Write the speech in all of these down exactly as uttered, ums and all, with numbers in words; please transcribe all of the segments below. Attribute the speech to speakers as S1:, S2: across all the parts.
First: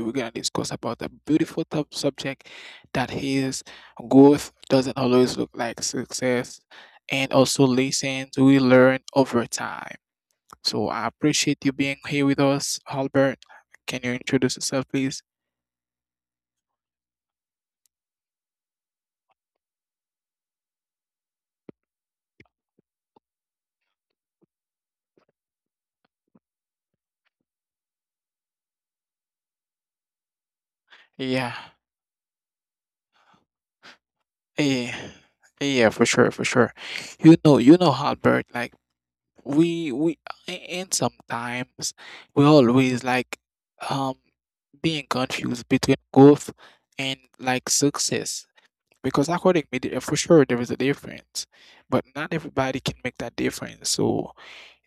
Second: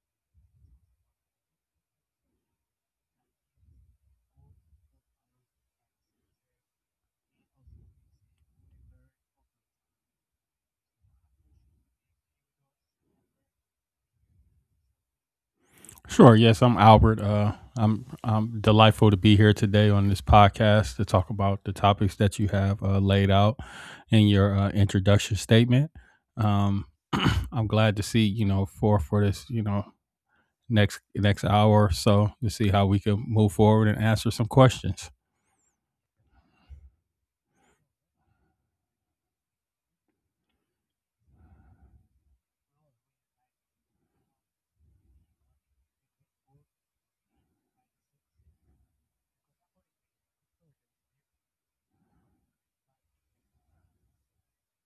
S1: we're gonna discuss about a beautiful top subject that is growth doesn't always look like success, and also lessons we learn over time. So I appreciate you being here with us, Albert. Can you introduce yourself, please?
S2: Sure. Yes, I'm Albert. Uh, I'm I'm delightful to be here today on this podcast to talk about the topics that you have uh, laid out in your uh, introduction statement. Um, I'm glad to see you know for for this you know next next
S1: Yeah,
S2: hour or so to see how we can move forward and answer some
S1: yeah,
S2: questions.
S1: yeah, for sure, for sure. You know, you know, Albert, like we we a- and sometimes we always like um being confused between growth and like success because according to me, the- for sure there is a difference, but not everybody can make that difference. So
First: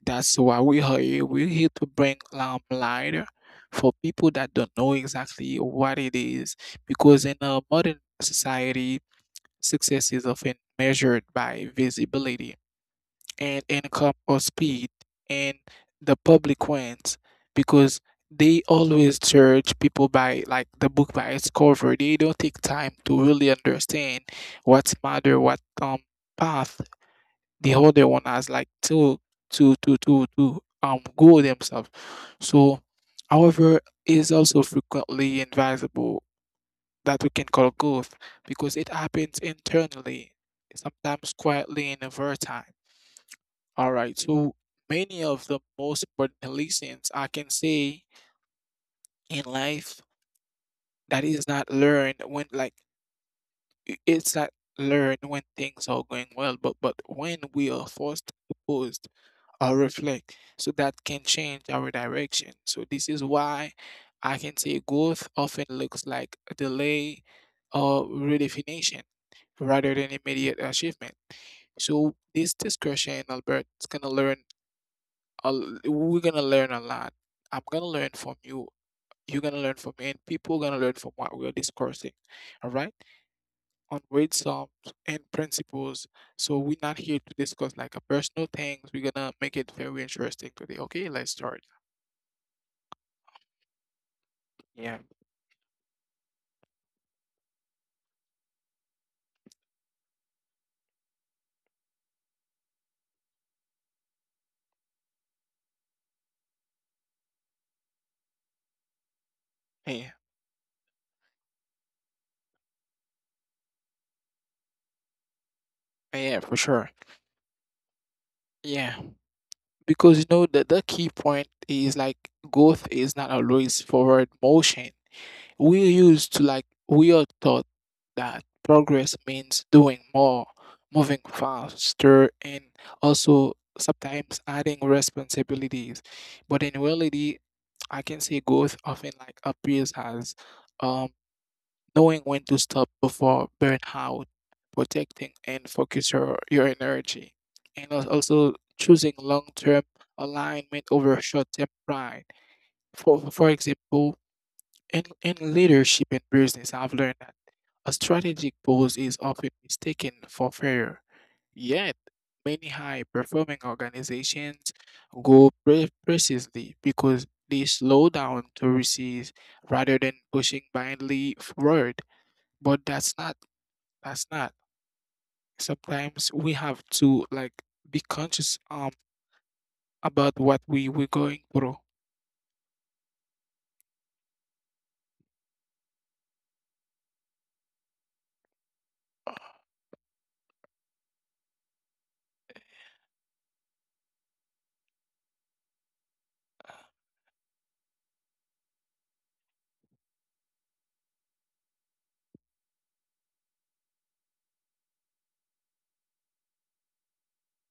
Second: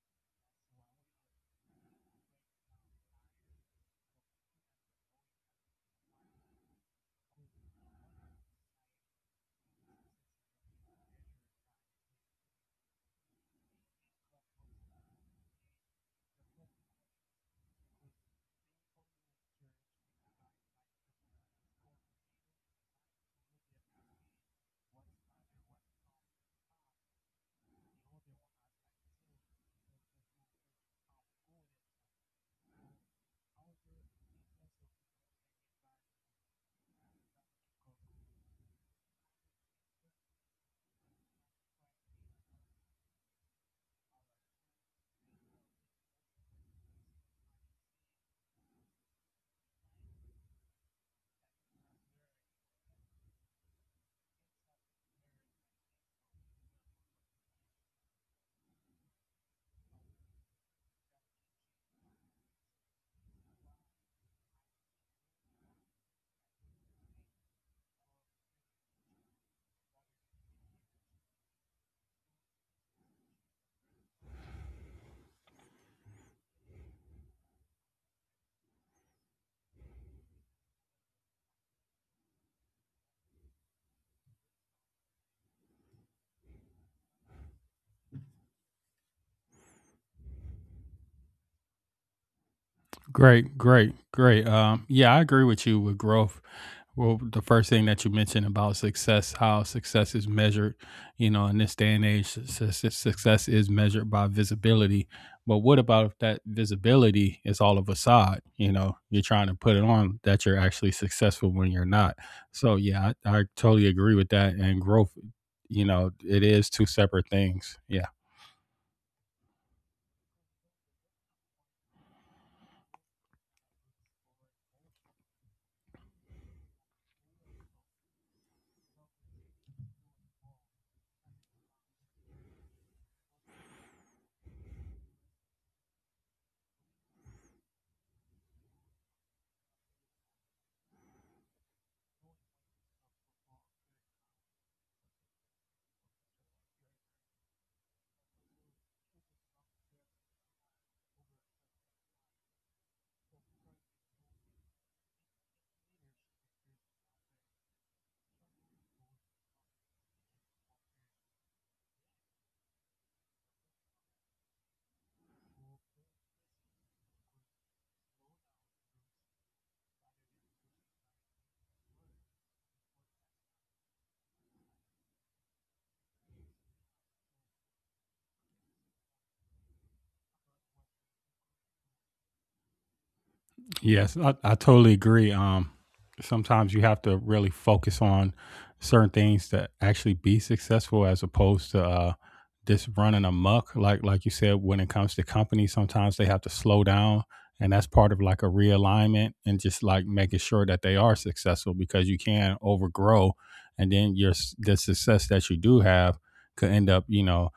S1: that's why we are here. We're here to bring um light for people that don't know exactly what it is because in a modern society success is often measured by visibility and income or speed, and the public wins because they always judge people by like the book by its cover. They don't take time to really understand what's matter, what um path the other one has like to to to to to um go themselves. So, however, is also frequently advisable that we can call growth because it happens internally, sometimes quietly and over time. All right, so many of the most important lessons I can say in life that is not learned when like i- it's not learned when things are going well, but but when we are forced to pause or reflect. So that can change our direction. So this is why I can say growth often looks like a delay or redefinition rather than immediate achievement. So this discussion, Albert, is gonna learn. A, l- we're gonna learn a lot. I'm gonna learn from you. You're gonna learn from me, and people gonna learn from what we're discussing. All right on weight sums and principles. So we're not here to discuss like a personal things. We're gonna make it very interesting today. Okay, let's start.
S2: Great, great, great. Um,
S1: Yeah,
S2: yeah, I agree with you with growth well the first thing that you mentioned about success, how success is measured, you know, in this day and age, su- su- success is measured by visibility, but what about if that visibility is all of a side, you know, you're trying to put it
S1: yeah,
S2: on that you're actually successful when you're not. So yeah, i, I totally agree with that. And growth, you know,
S1: yeah,
S2: it
S1: for
S2: is two
S1: sure.
S2: separate things, yeah.
S1: Yeah, because you know the the key point is like growth is not always forward motion. We're used to like we are taught that progress means doing more, moving faster, and also sometimes adding responsibilities. But in reality, I can see growth often like appears as um, knowing when to stop before burnout, protecting and focus your, your energy, and als- also choosing long-term alignment over short-term pride. For for example, in, in leadership and business, I've learned that a strategic pause is often mistaken for failure. Yet, many high performing organizations go pre- precisely because they slow down to receive rather than pushing blindly forward. But that's not, that's not. Sometimes we have to like be conscious um about what we we're going through.
S2: Yes, I, I totally agree. Um, sometimes you have to really focus on certain things to actually be successful, as opposed to uh, just running amok. Like like you said, when it comes to companies, sometimes they have to slow down, and that's part of like a realignment and just like making sure that they are successful because you can overgrow, and then your s- the success that you do have could end up, you know,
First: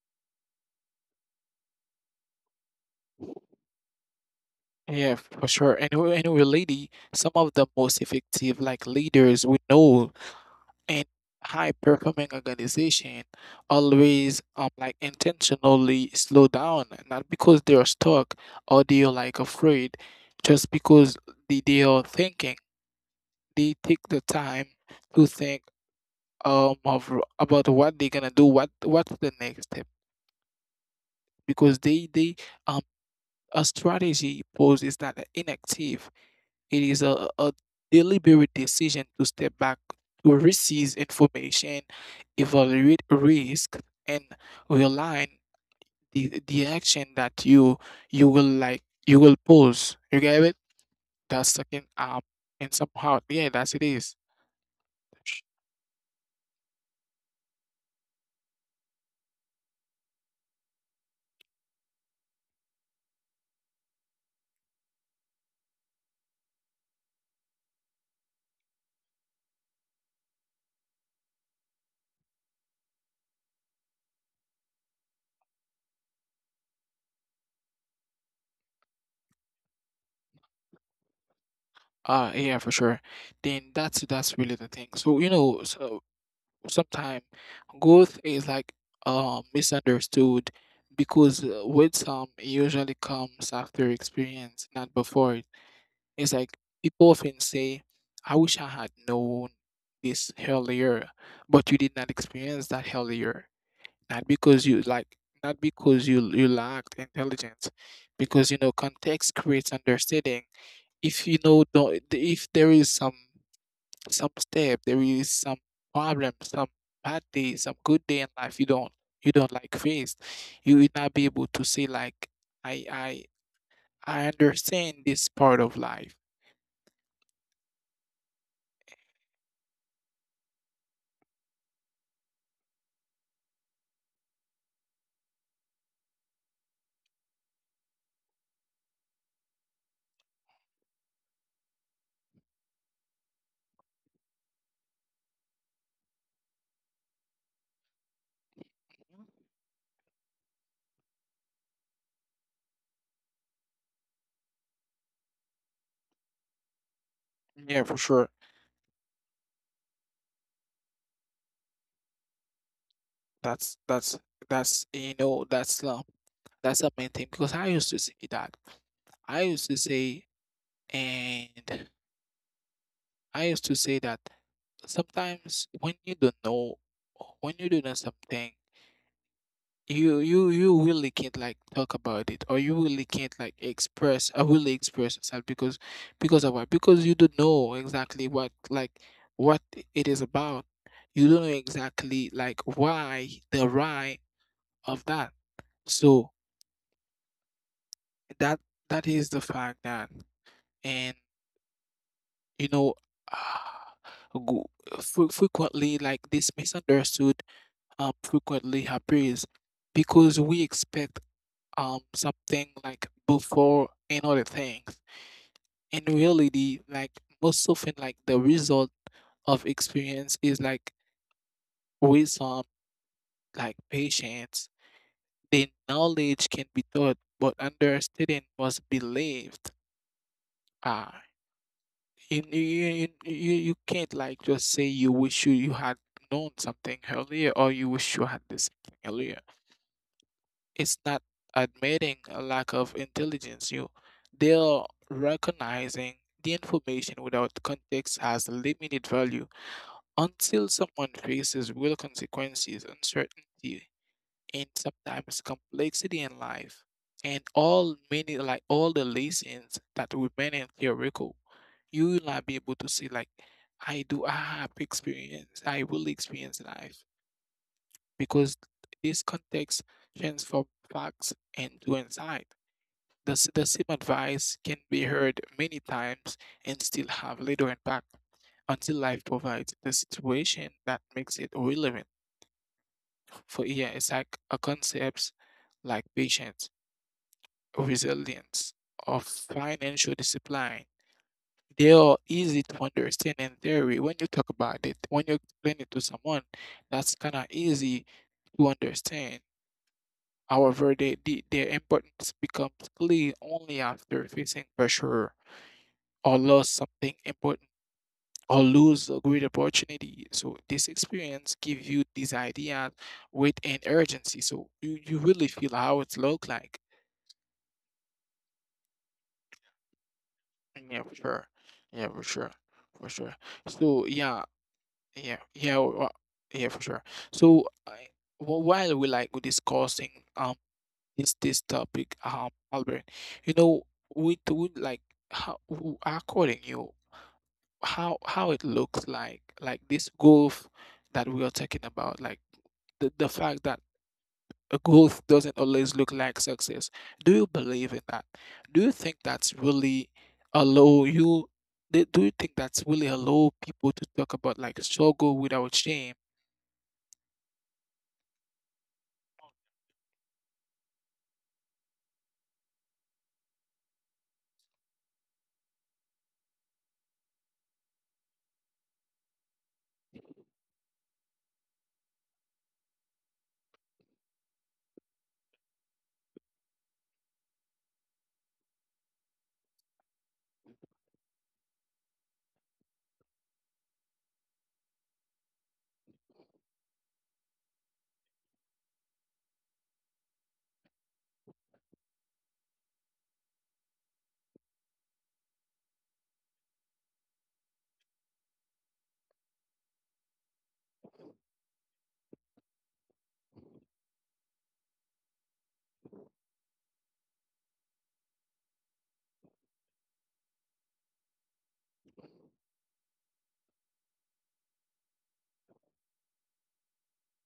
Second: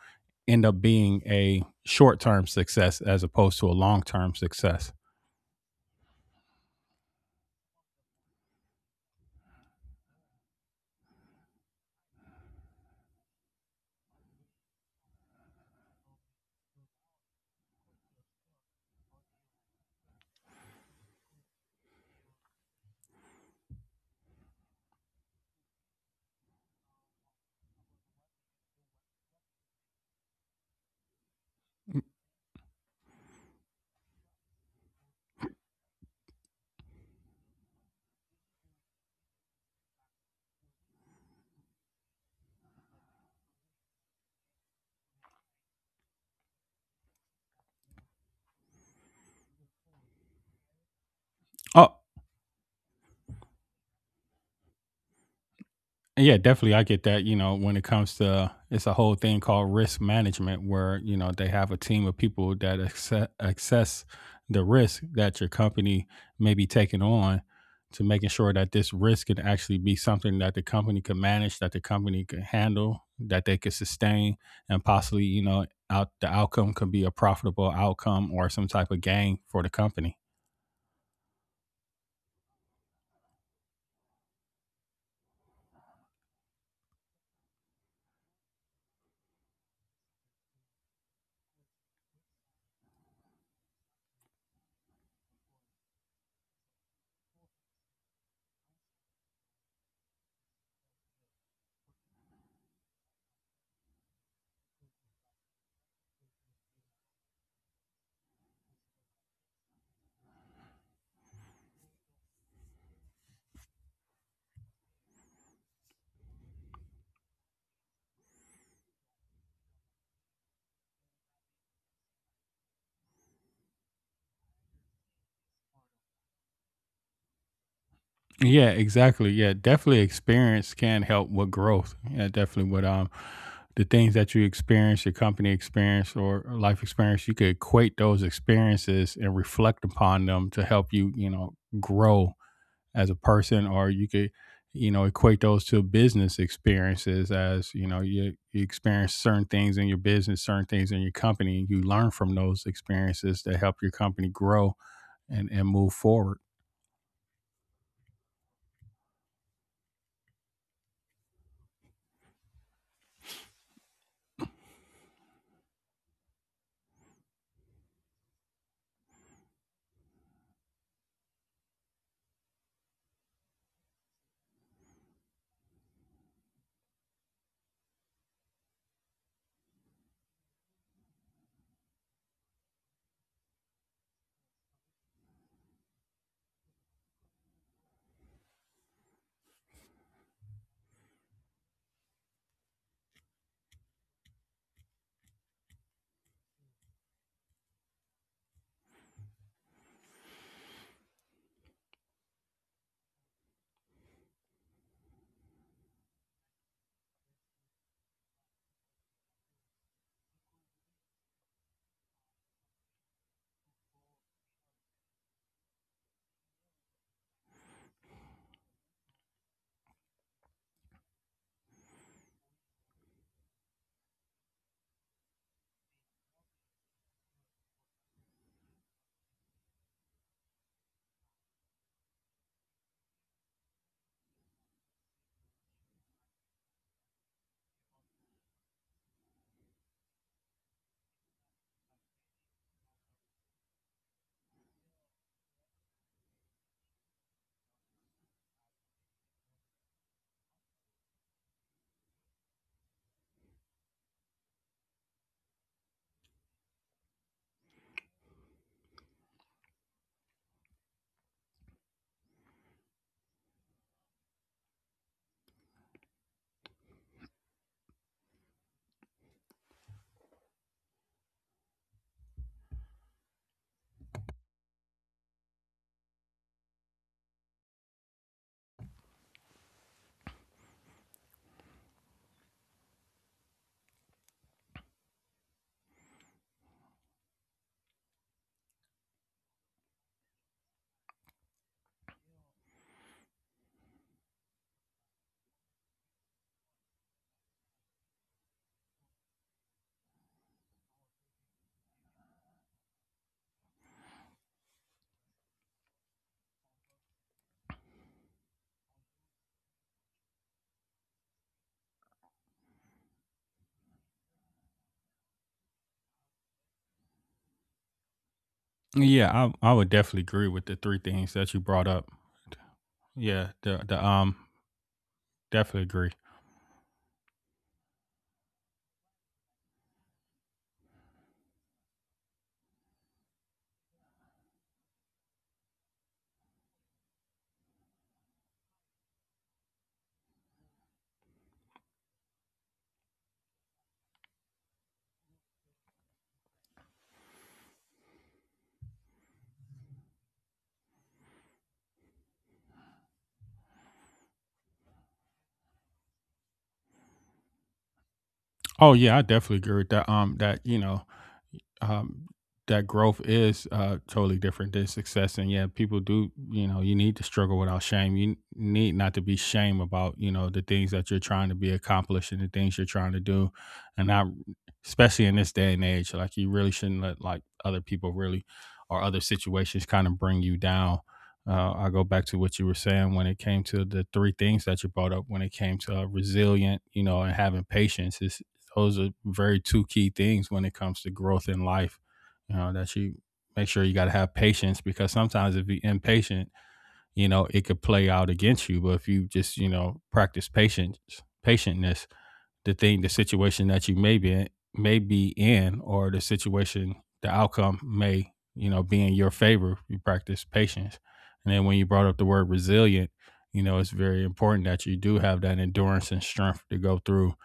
S2: end up being a short term success as opposed to a long term success.
S1: Yeah, for sure. And anyway, anyway, lady, some of the most effective like leaders we know and high performing organization always um like intentionally slow down not because they are stuck or they are like afraid just because they, they are thinking. They take the time to think um of about what they're gonna do, what what's the next step because they they um a strategy pose is not inactive. It is a, a deliberate decision to step back to receive information, evaluate risk, and realign the, the action that you you will like you will pose. You get it? That's second
S2: Oh,
S1: up and somehow yeah, that's it is.
S2: yeah, definitely. I get that. You know, when it comes to, it's a whole thing called risk management, where you know they have a team of people that acce- assess the risk that your company may be taking on, to making sure that this risk can actually be something that the company can manage, that the company can handle, that they can sustain, and possibly, you know, out the outcome could be a profitable outcome or some type of gain for the company.
S1: Uh yeah, for sure. Then that's that's really the thing. So you know, so sometimes growth is like uh, misunderstood because uh, with some it usually comes after experience, not before it. It's like people often say, I wish I had known this earlier, but you did not experience that earlier. Not because you like, not because you you lacked intelligence, because you know context creates understanding. If you know, don't, if there is some some step, there is some problem, some bad day, some good day in life you don't you don't like face, you will not be able to say like i i i understand this part of life.
S2: Yeah, exactly. Yeah, definitely experience can help with growth. Yeah, definitely with um the things that you experience, your company experience or life experience, you could equate those experiences and reflect upon them to help you, you know, grow as a person, or you could, you know, equate those to business experiences as you know you, you experience certain things in your business, certain things in your company, and you learn from those experiences to help your company grow and, and move forward.
S1: Yeah, for sure. That's that's that's you know that's uh, that's the main thing because i used to say that i used to say and I used to say that sometimes when you don't know, when you don't know something, you you you really can't like talk about it, or you really can't like express, or really express yourself because because of what? Because you don't know exactly what like what it is about. You don't know exactly like why the why of that. So that that is the fact that, and you know, uh, go- fre- frequently like this misunderstood um, frequently happens because we expect um, something like before and other things. In reality, like most often, like the result of experience is like wisdom, like patience. The knowledge can be taught, but understanding must be lived. Ah, you, you, you, you you can't like just say you wish you, you had known something earlier or you wish you had this earlier. It's not admitting a lack of intelligence. You, they are recognizing the information without context has limited value until someone faces real consequences, uncertainty, and sometimes complexity in life. And all many like all the lessons that remain in theoretical, you will not be able to see like I do I have experience, I will experience life because this context transforms facts and to insight. The, s- the same advice can be heard many times and still have little impact until life provides the situation that makes it relevant. For yeah, it's like a concepts like patience, resilience, or financial discipline. They are easy to understand in theory when you talk about it. When you explain it to someone, that's kind of easy to understand. However, they, the, their importance becomes clear only after facing pressure or loss something important or lose a great opportunity. So this experience gives you these ideas with an urgency. So you, you really feel how it look like.
S2: Yeah, I I would definitely agree with the
S1: Yeah,
S2: three
S1: for
S2: things
S1: sure.
S2: that you brought
S1: Yeah,
S2: up.
S1: for sure. For sure.
S2: Yeah, the the
S1: So
S2: um
S1: yeah, yeah, yeah,
S2: definitely agree.
S1: wha- yeah, for sure. So I, wh- while we like we discussing um this this topic, um, Albert. You know, we would like how w- according you how how it looks like like this growth that we are talking about, like the the fact that uh, growth doesn't always look like success. Do you believe in that? Do you think that's really allow you? Do do you think that's really allow people to talk about like struggle without shame?
S2: Oh yeah, I definitely agree with that. Um, that you know, um, that growth is uh, totally different than success. And yeah, people do, you know, you need to struggle without shame. You need not to be shame about, you know, the things that you're trying to be accomplished and the things you're trying to do. And not, especially in this day and age, like you really shouldn't let like other people really or other situations kind of bring you down. Uh, I go back to what you were saying when it came to the three things that you brought up. When it came to uh, resilient, you know, and having patience, those are very two key things when it comes to growth in life. You know, that you make sure you got to have patience because sometimes if you're impatient, you know, it could play out against you. But if you just, you know, practice patience, patientness, the thing, the situation that you may be in, may be in, or the situation, the outcome may, you know, be in your favor. You practice patience, and then when you brought up the word resilient, you know, it's very important that you do have that endurance and strength to go through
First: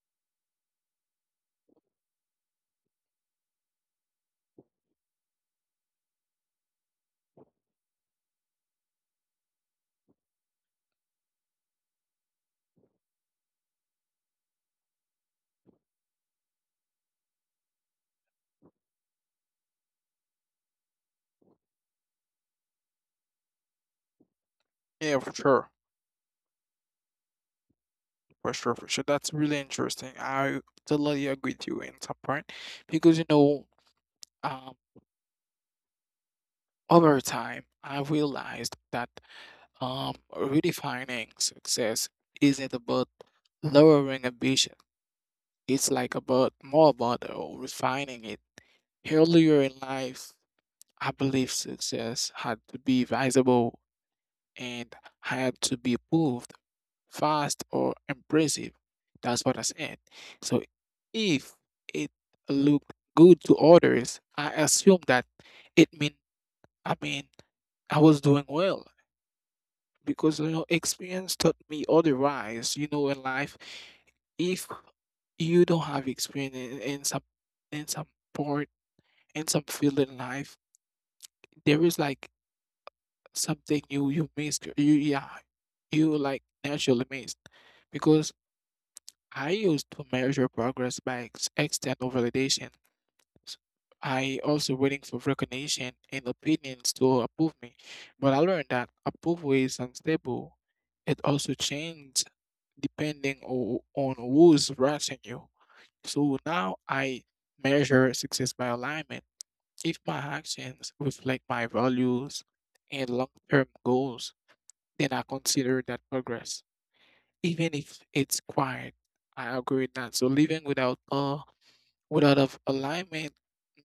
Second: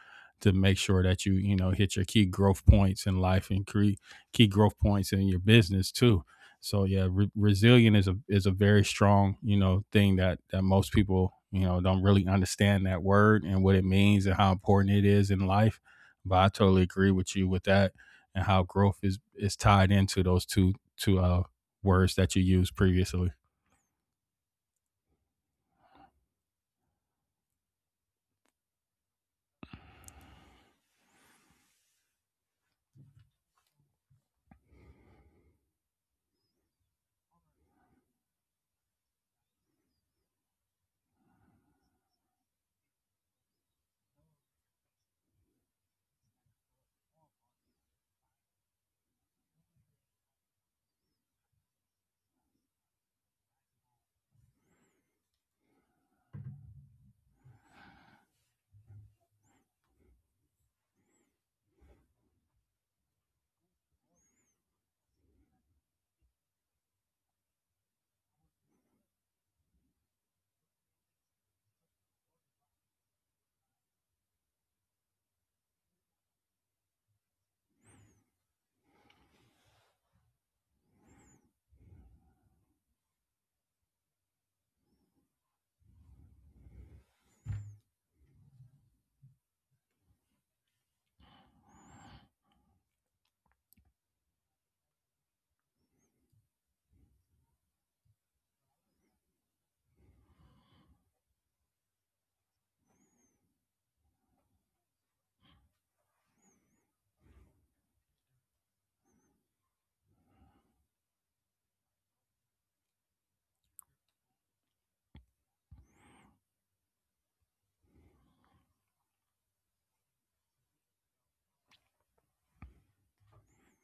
S2: to make sure that you, you know, hit your key growth points in life and cre- key growth points in your business too. So yeah, re- resilient is a is a very strong, you know, thing that that most people, you know, don't really understand that word and what it means and how important it is in life. But I totally agree with you with that and how growth is is tied into those two two uh words that you used previously.
S1: Yeah, for sure. For sure, for sure. That's really interesting. I totally agree with you in some point because you know, um, over time, I realized that Um, redefining success isn't about lowering ambition. It's like about more about uh, refining it. Earlier in life, I believe success had to be visible and had to be proved fast or impressive. That's what I said. So if it looked good to others, I assumed that it mean I mean I was doing well. Because you know experience taught me otherwise. You know, in life, if you don't have experience in, in some in some part in some field in life, there is like something you you miss. You yeah, you like naturally miss because I used to measure progress by ex- external validation. S- I also waiting for recognition and opinions to approve me, but I learned that approval is unstable. It also changes depending o- on who's watching you. So now I measure success by alignment. If my actions reflect my values and long term goals, then I consider that progress. Even if it's quiet, I agree with that. So living without awe without of alignment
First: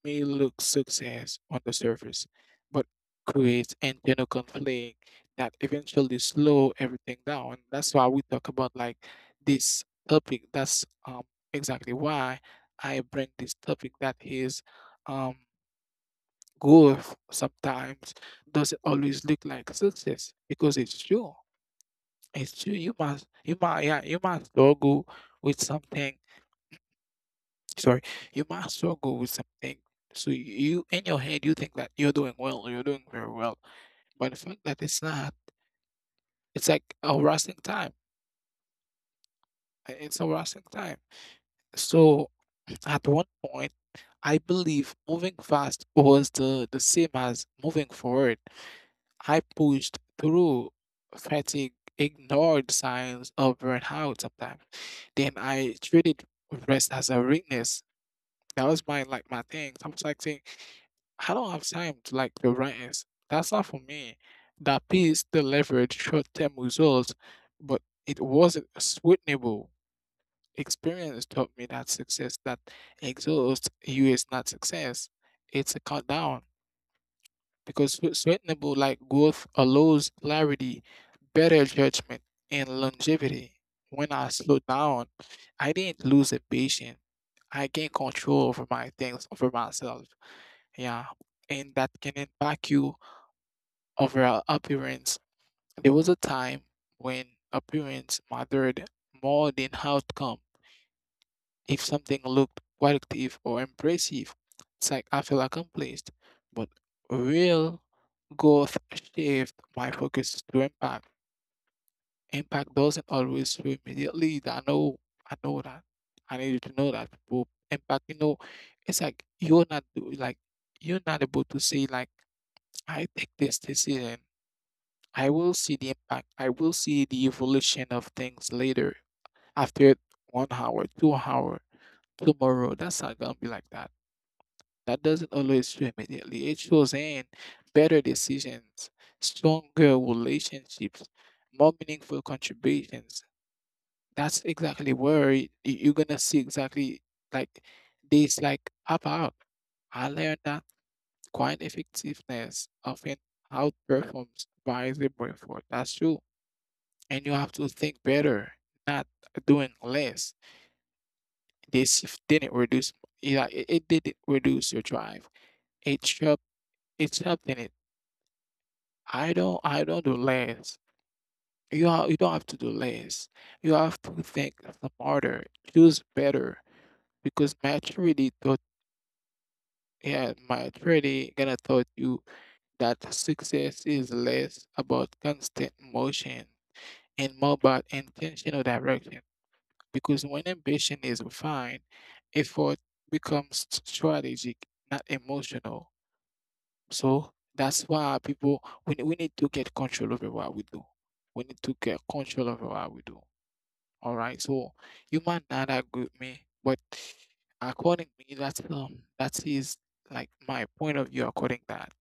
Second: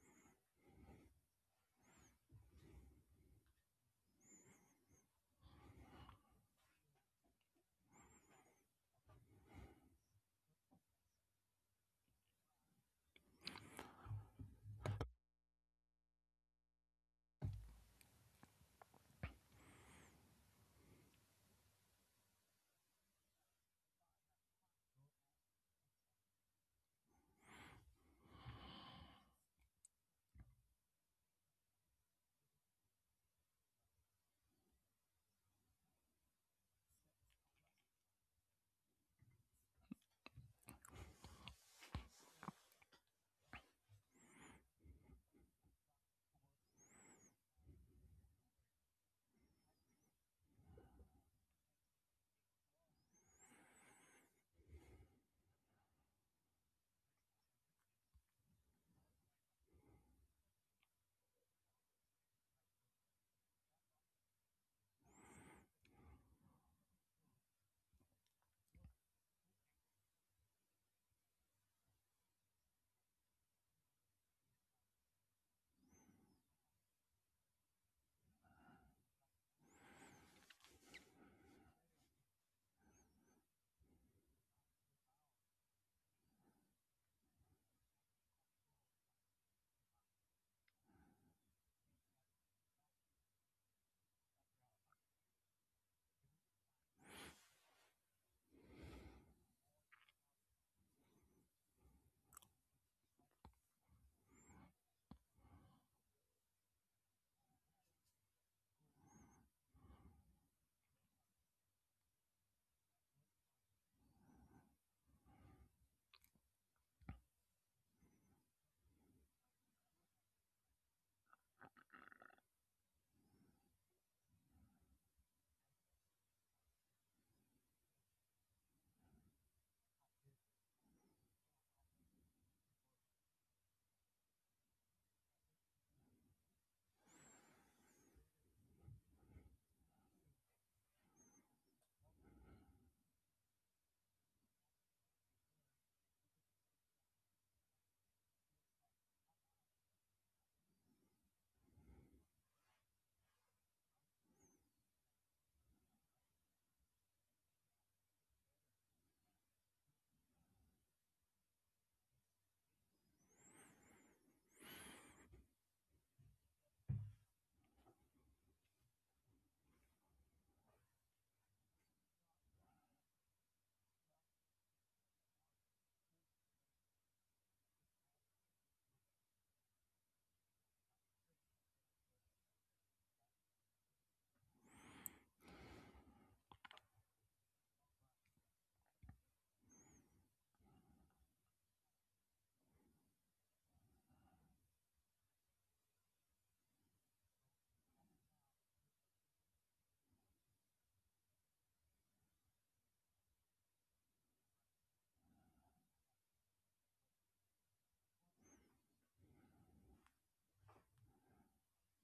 S1: may look success on the surface, but creates internal conflict that eventually slow everything down. That's why we talk about like this topic. That's um exactly why I bring this topic that is um growth sometimes doesn't always look like success because it's true. It's true. You must you might yeah, you must struggle with something. Sorry, you might struggle with something. So you, in your head, you think that you're doing well, you're doing very well, but the fact that it's not, it's like a harassing time. uh, It's a harassing time. So at one point, I believe moving fast was the the same as moving forward. I pushed through fatigue, ignored signs of burnout sometimes. Then I treated rest as a weakness. That was my like my thing. I was like saying, I don't have time to like the rants. That's not for me. That piece delivered short-term results, but it wasn't a sweetenable. Experience taught me that success that exhausts you is not success. It's a cut down because swe- sweetenable like growth allows clarity, better judgment, and longevity. When I slow down, I didn't lose a patient. I gained control over my things, over myself. Yeah, and that can impact you overall appearance. There was a time when appearance mattered more than outcome. If something looked qualitative or impressive, it's like I feel accomplished. But real growth shift my focus to impact. Impact doesn't always feel immediately. I know, I know that. I need you to know that. But impact, you know, it's like you're not do- like you're not able to say like I take this decision. I will see the impact. I will see the evolution of things later. After one hour, two hour, tomorrow. That's not gonna be like that. That doesn't always show immediately. It shows in better decisions, stronger relationships, more meaningful contributions. That's exactly where y- you're gonna see exactly like this like pop out. I learned that quiet effectiveness often outperforms visible effort. That's true. And you have to think better, not doing less. This didn't reduce, yeah, it, it didn't reduce your drive. It sharp, it sharpened it. I don't, I don't do less. You are, you don't have to do less. You have to think smarter, choose better, because maturity taught, yeah, maturity gonna taught you that success is less about constant motion and more about intentional direction. Because when ambition is refined, effort becomes strategic, not emotional. So that's why people, we, we need to get control over what we do. We need to get control over what we do. All right. So you might not agree with me, but according to me, that's um that is like my point of view according to that.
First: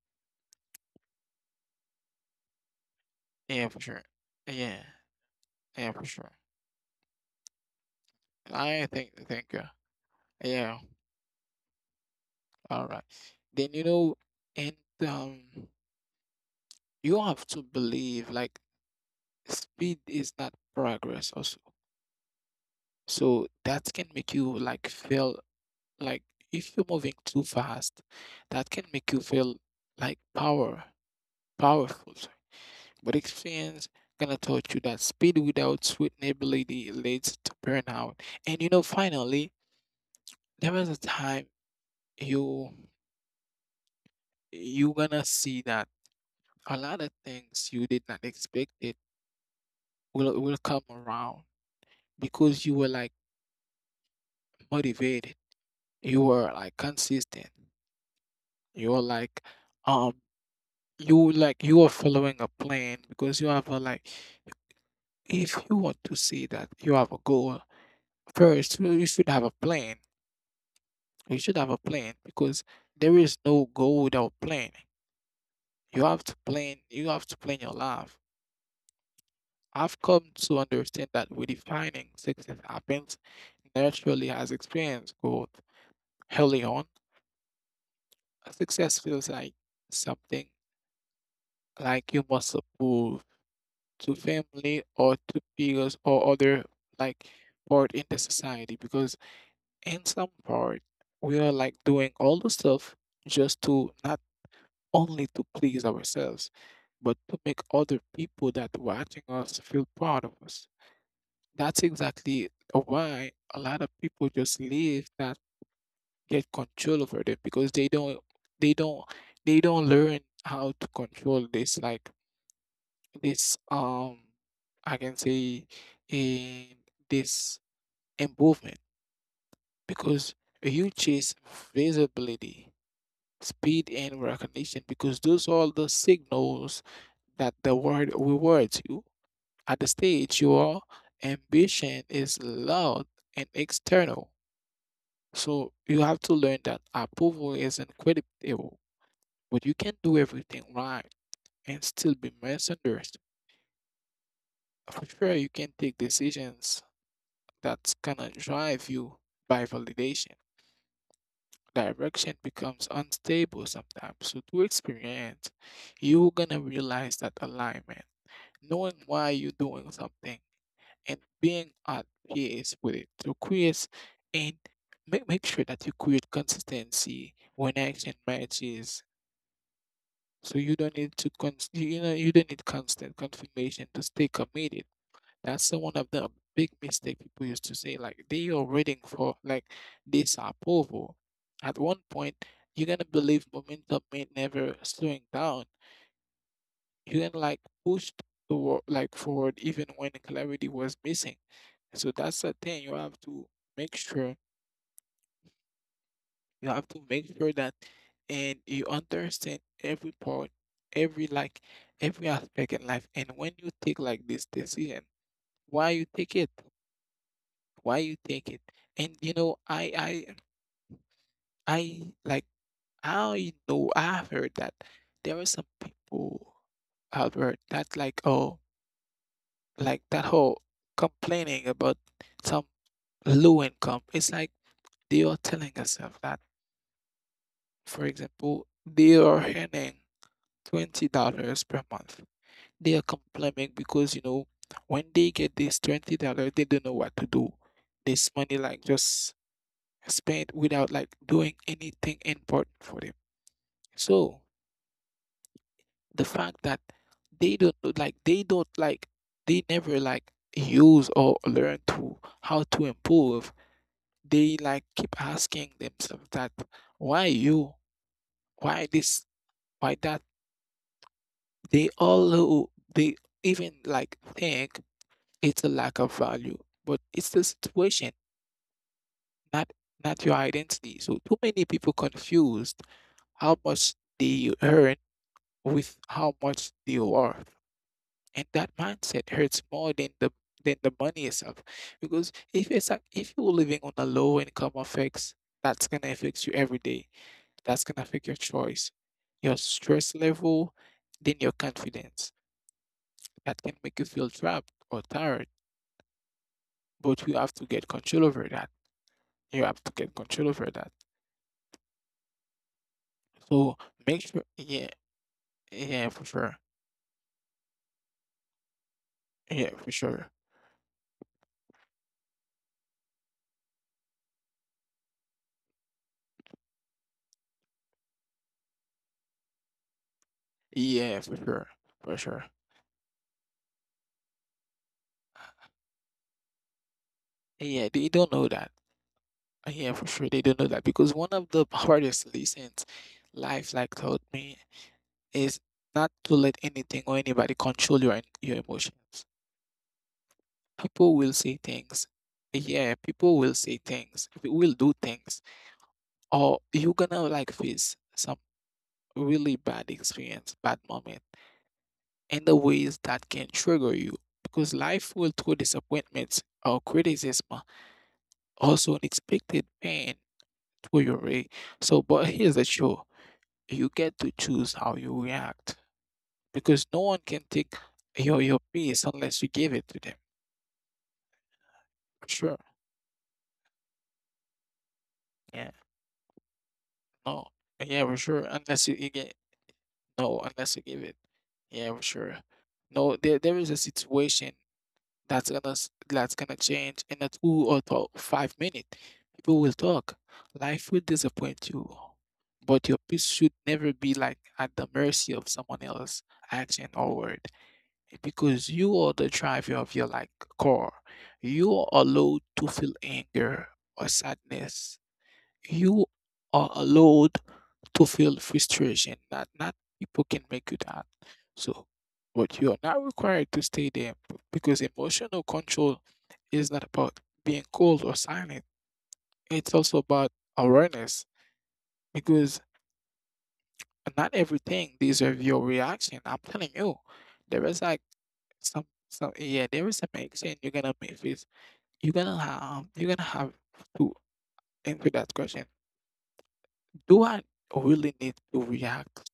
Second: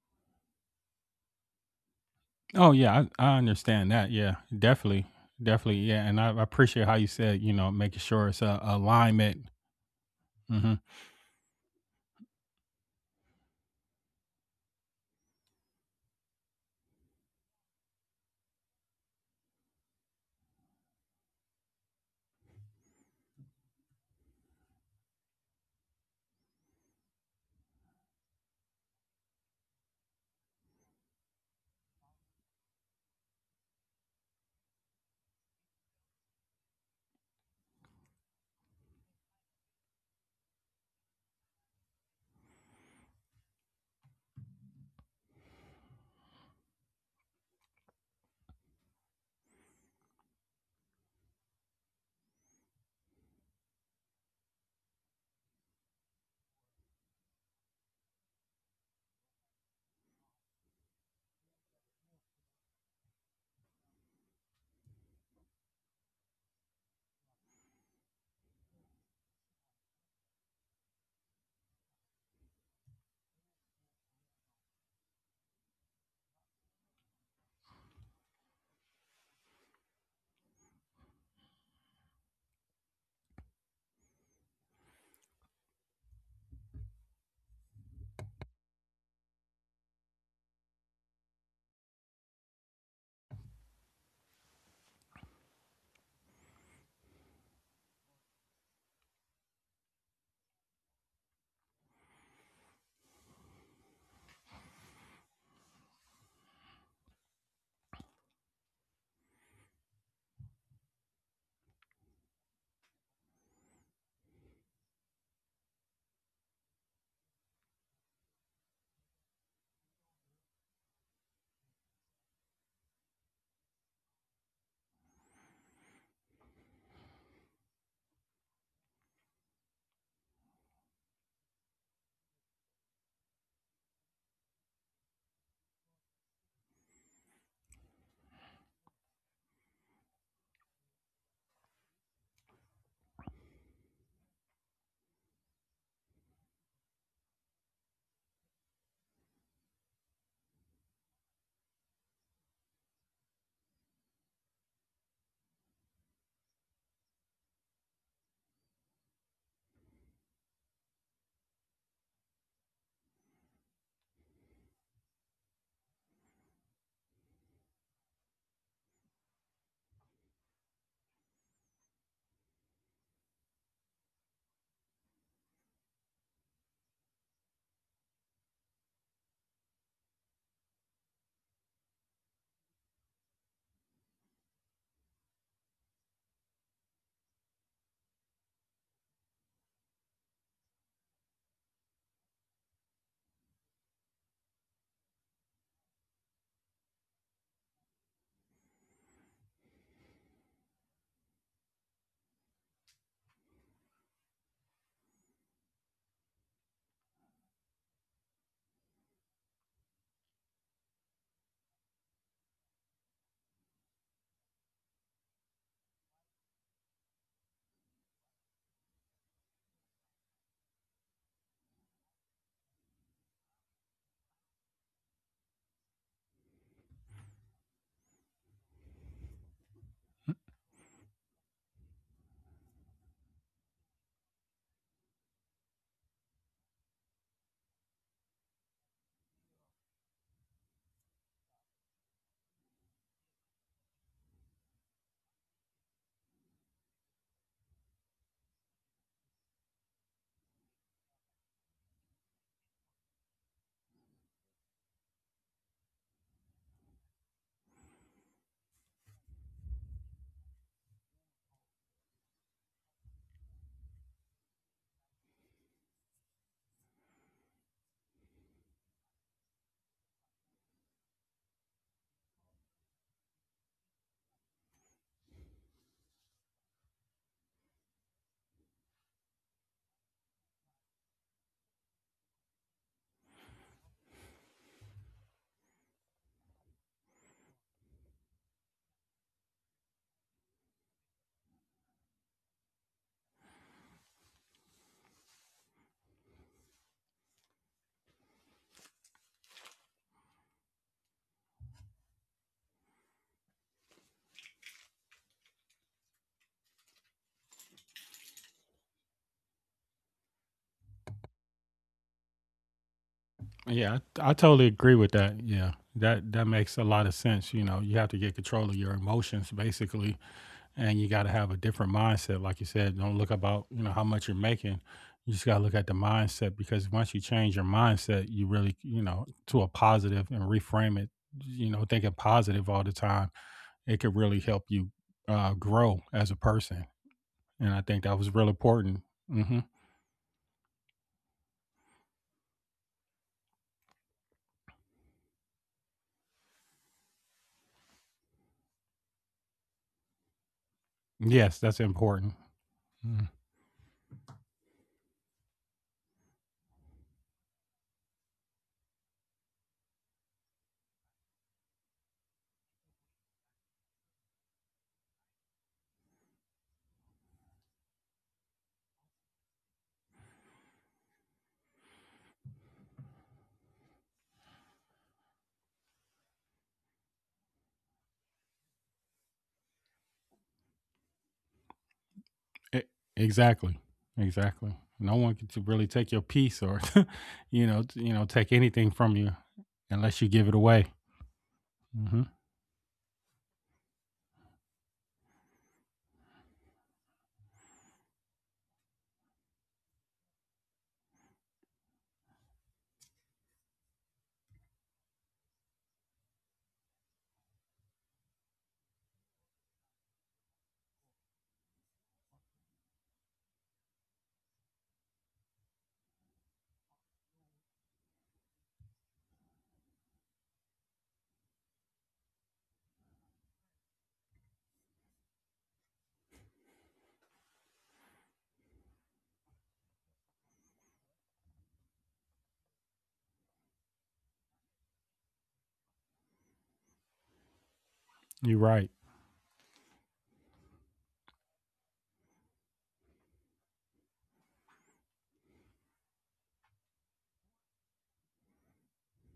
S2: Oh yeah, I, I
S1: Yeah, for
S2: understand
S1: sure.
S2: that. Yeah,
S1: Yeah,
S2: definitely, definitely.
S1: yeah,
S2: Yeah,
S1: for
S2: and I,
S1: sure.
S2: I appreciate how you said you know making sure it's a
S1: I think
S2: alignment.
S1: thank you.
S2: Hmm.
S1: Yeah. All right. Then, you know, and um, you have to believe like speed is not progress also. So that can make you like feel like if you're moving too fast, that can make you feel like power, powerful. Sorry. But experience gonna taught you that speed without sweetenability leads to burnout. And, you know, finally, there was a time you you gonna see that a lot of things you did not expect it will will come around because you were like motivated, you were like consistent, you were like um you like you are following a plan, because you have a, like, if you want to see that you have a goal, first you you should have a plan. You should have a plan because there is no goal without plan. You have to plan, you have to plan your life. I've come to understand that redefining success happens naturally as experience growth. Early on, success feels like something like you must prove to family or to peers or other, like, part in the society, because in some part we are like doing all the stuff just to not only to please ourselves but to make other people that watching us feel proud of us. That's exactly why a lot of people just live that get control over them because they don't they don't they don't learn how to control this like this um I can say in this improvement, because you chase visibility, speed and recognition because those are the signals that the world rewards you. At the stage your ambition is loud and external. So you have to learn that approval is incredible. But you can do everything right and still be misunderstood. For sure, you can take decisions that's gonna drive you by validation. Direction becomes unstable sometimes. So, through experience, you're gonna realize that alignment, knowing why you're doing something, and being at peace with it. So, create and make, make sure that you create consistency when action matches. So you don't need to con, you you know, you don't need constant confirmation to stay committed. That's the one of the big mistake people used to say, like they are waiting for like this approval. At one point, you're gonna believe momentum may never slowing down. You can like push toward like forward even when clarity was missing. So that's the thing you have to make sure. You have to make sure that and you understand every part, every like every aspect in life. And when you take like this decision, why you take it? Why you take it? And, you know, I I I like I know I've heard that there are some people out there that like, oh, like, that whole complaining about some low income. It's like they are telling yourself that, for example, they are earning twenty dollars per month. They are complaining because you know when they get this twenty dollar, they don't know what to do. This money like just spent without like doing anything important for them. So the fact that they don't know- like they don't like they never like use or learn to how to improve. They like keep asking themselves that, why you, why this, why that. They all who they even like think it's a lack of value, but it's the situation, not not your identity. So too many people confused how much they earn with how much they are worth. And that mindset hurts more than the than the money itself. Because if it's like if you're living on a low income affects, that's gonna affect you every day. That's gonna affect your choice, your stress level, then your confidence. That can make you feel trapped or tired. But you have to get control over that. You have to get control over that. So
S2: Yeah,
S1: make
S2: I, I
S1: sure,
S2: totally
S1: yeah,
S2: agree with that. Yeah,
S1: yeah, for
S2: that that
S1: sure,
S2: makes a lot of sense. You know, you have to get control of your emotions
S1: yeah, for
S2: basically,
S1: sure,
S2: and you got to have a different mindset. Like you said, don't look about you know how much you're making. You just got to look at the mindset because once you change your mindset, you really, you know, to a positive and reframe it.
S1: yeah, for sure,
S2: You know,
S1: for
S2: thinking
S1: sure.
S2: positive all the time, it could really help you uh, grow as a person. And I
S1: Yeah,
S2: think
S1: they
S2: that
S1: don't
S2: was
S1: know
S2: real
S1: that.
S2: important. Hmm.
S1: Yeah, for sure, they don't know that, because one of the hardest lessons life like taught me is not to let anything or anybody control your your emotions. People will
S2: Yes,
S1: say
S2: that's
S1: things.
S2: important.
S1: Yeah, people will say things. They will do things, or you're gonna like face some really bad experience, bad moment, and the ways that can trigger you, because life will throw disappointments or criticism, also unexpected pain to your way. So, but here's the truth, you get to choose how you react, because no one can take your, your peace unless you give it to them. Sure.
S2: E- Exactly. Exactly. No one can to
S1: Yeah.
S2: really take your peace or,
S1: No.
S2: you know, t-
S1: Yeah,
S2: you
S1: for
S2: know,
S1: sure.
S2: take
S1: Unless
S2: anything
S1: you, you
S2: from you
S1: get,
S2: unless you
S1: no,
S2: give it
S1: unless you
S2: away.
S1: give it. Yeah, for
S2: Hmm.
S1: sure. No, there, there is a situation. That's gonna s- that's gonna change in a two or th- five minute. People will talk. Life will disappoint you, but your peace should never be like at the mercy of someone else' action or word, because you are the driver of your like core. You are allowed to feel anger or sadness. You are allowed to feel frustration that not people can make you that. So, but you are not required to stay there b- because emotional control is not about being cold or silent. It's also about awareness, because not everything deserves your reaction. I'm telling you, there is like
S2: You're
S1: some,
S2: right.
S1: some yeah, there is some action you're gonna make with. You're gonna have you're gonna have to answer that question. Do I really need to react?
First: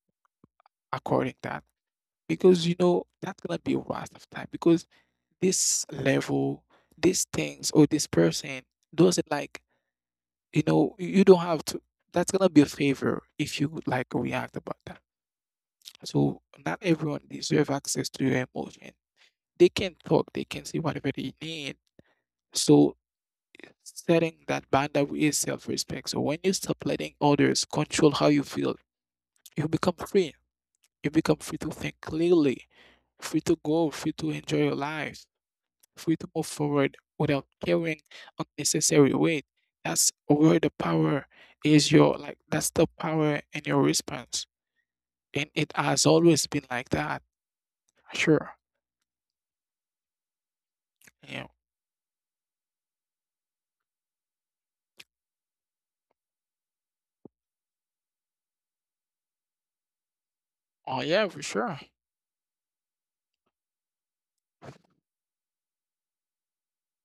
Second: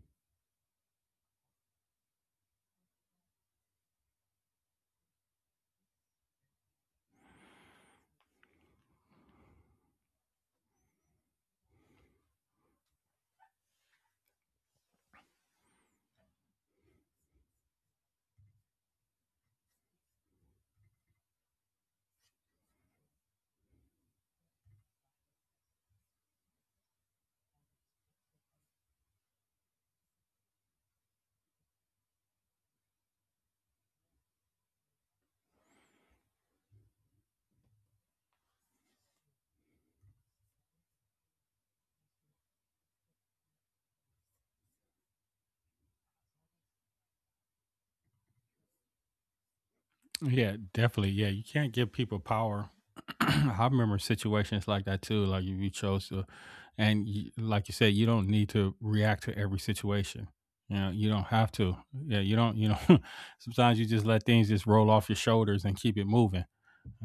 S1: According that, because you know that's gonna be a waste of time, because this level, these things or this person doesn't like, you know you don't have to, that's gonna be a favor if you would like react about that. So not everyone deserve access to your emotion. They can talk, they can say whatever they need. So setting that boundary is self-respect. So when you stop letting others control how you feel, you become free. You become free to think clearly, free to go, free to enjoy your life, free to move forward without carrying unnecessary weight. That's where the power is, your like, that's the power in your response. And it has always been like that. Sure.
S2: Yeah, definitely. Yeah, you
S1: Yeah.
S2: can't give people power. I remember situations like that too. Like if you chose to, and you, like you said, you don't need to react to every situation. You know,
S1: Oh
S2: you don't
S1: yeah, for
S2: have to.
S1: sure.
S2: Yeah, you don't. You know, sometimes you just let things just roll off your shoulders and keep it moving.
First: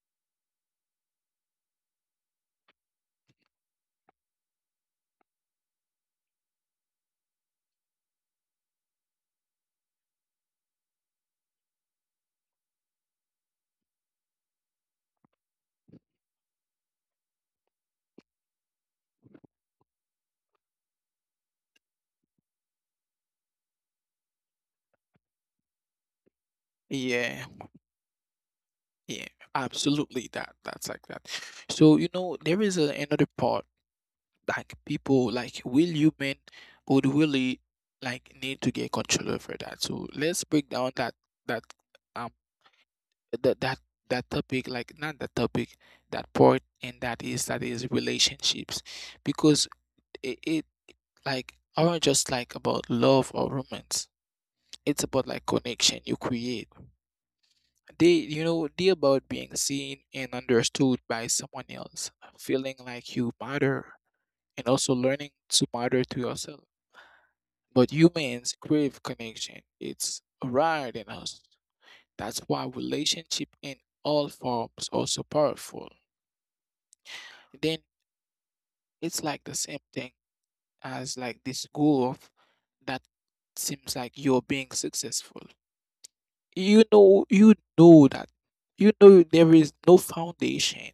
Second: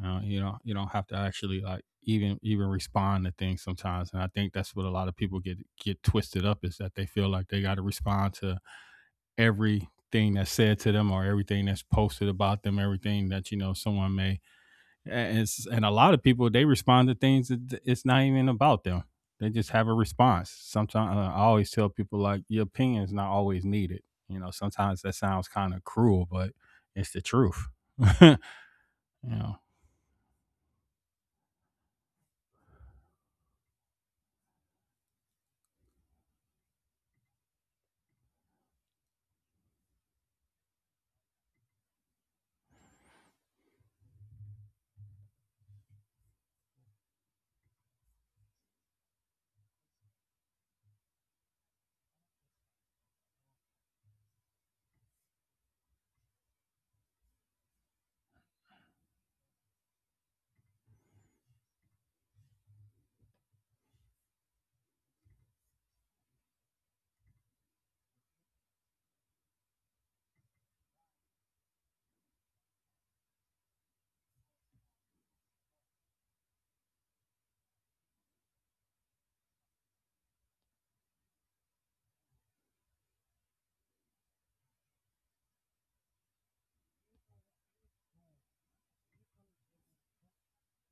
S2: Uh, you know, you don't have to actually like even even respond to things sometimes, and I think that's what a lot of people get get twisted up is that they feel like they got to respond to everything that's said to them or everything that's posted about them, everything that you know someone may. And it's, and a lot of people they respond to things that it's not even about them. They just have a response. Sometimes uh, I always tell people like your opinion is not always needed. You know, sometimes that sounds kind of cruel, but it's the
S1: Yeah.
S2: truth. you
S1: Yeah,
S2: know,
S1: absolutely. That that's like that. So, you know, there is a, another part like people like will human would really like need to get control over that. So let's break down that that um that that that topic like not that topic, that part, and that is that is relationships, because it, it like aren't just like about love or romance. It's about like connection you create. They, you know, they about being seen and understood by someone else, feeling like you matter, and also learning to matter to yourself. But humans crave connection. It's rare in us. That's why relationship in all forms are so powerful. Then it's like the same thing as like this goal of that seems like you're being successful. You know, you know that, you know there is no foundation.